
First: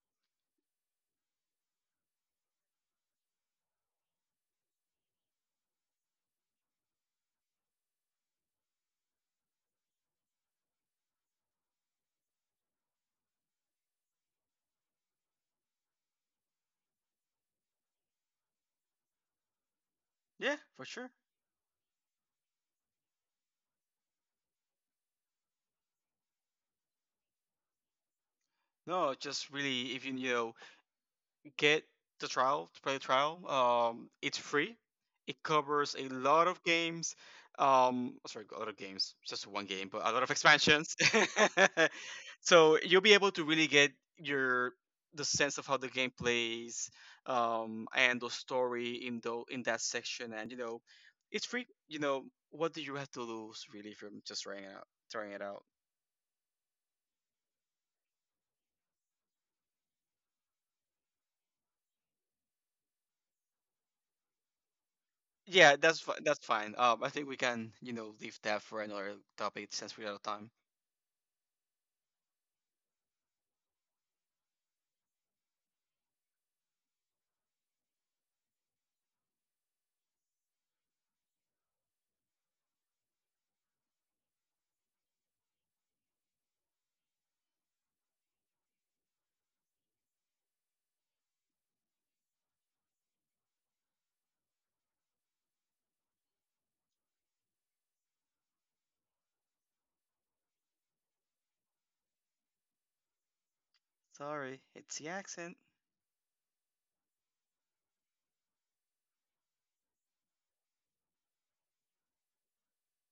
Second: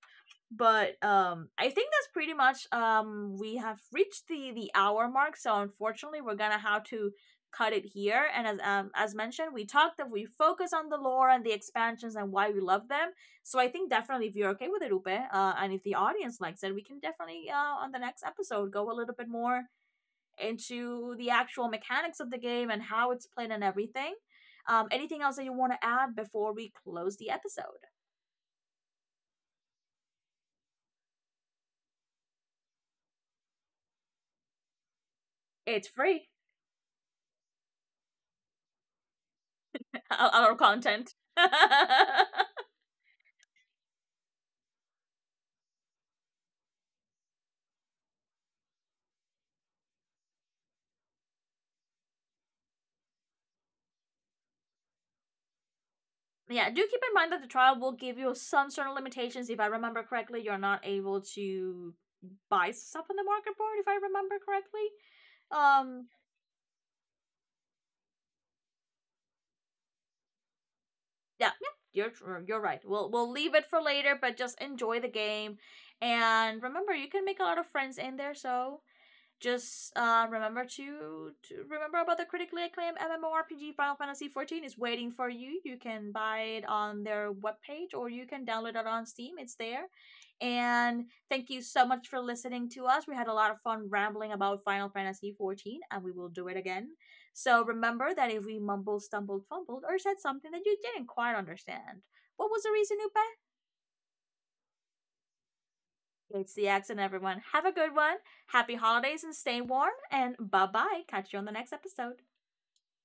A: but um, I think that's pretty much um, we have reached the hour mark, so unfortunately we're gonna have to cut it here, and as mentioned, we talked that we focus on the lore and the expansions and why we love them, so I think definitely if you're okay with it, Upe, and if the audience likes it, we can definitely on the next episode go a little bit more
B: Yeah, for sure.
A: into the actual mechanics of the game and how it's played and everything. Um, anything else that you want to add before we close the episode?
B: No, just really, if you you know, get the trial to play the trial. It's free. It
A: It's
B: covers a
A: free,
B: lot of games. Oh, sorry, a lot of games, just one game, but a lot of
A: our
B: expansions.
A: content.
B: so you'll be able to really get your the sense of how the game plays and the story in the in that section. And you know, it's free. You know, what do you have to lose really from just trying it out? Trying it out.
A: Yeah, do keep in mind that the trial will give you some certain limitations. If I remember correctly, you're not able to buy stuff on the market board. If I remember correctly,
B: Yeah,
A: um,
B: that's fine. I think we can leave that for another topic since we're out of time.
A: yeah, yeah, you're right. We'll leave it for later, but just enjoy the game, and remember you can make a lot of friends in there. So just remember to remember about the critically acclaimed MMORPG Final Fantasy XIV is waiting for you. You can buy it on their webpage or you can download it on Steam. It's there. And thank you so much for listening to us. We had a lot of fun rambling about Final Fantasy XIV, and we will do it again. So remember that if we mumbled, stumbled, fumbled, or said something that you didn't quite understand, what was the reason you,
B: Sorry, it's the accent.
A: it's the accent, everyone. Have a good one. Happy holidays and stay warm. And bye bye. Catch you on the next episode.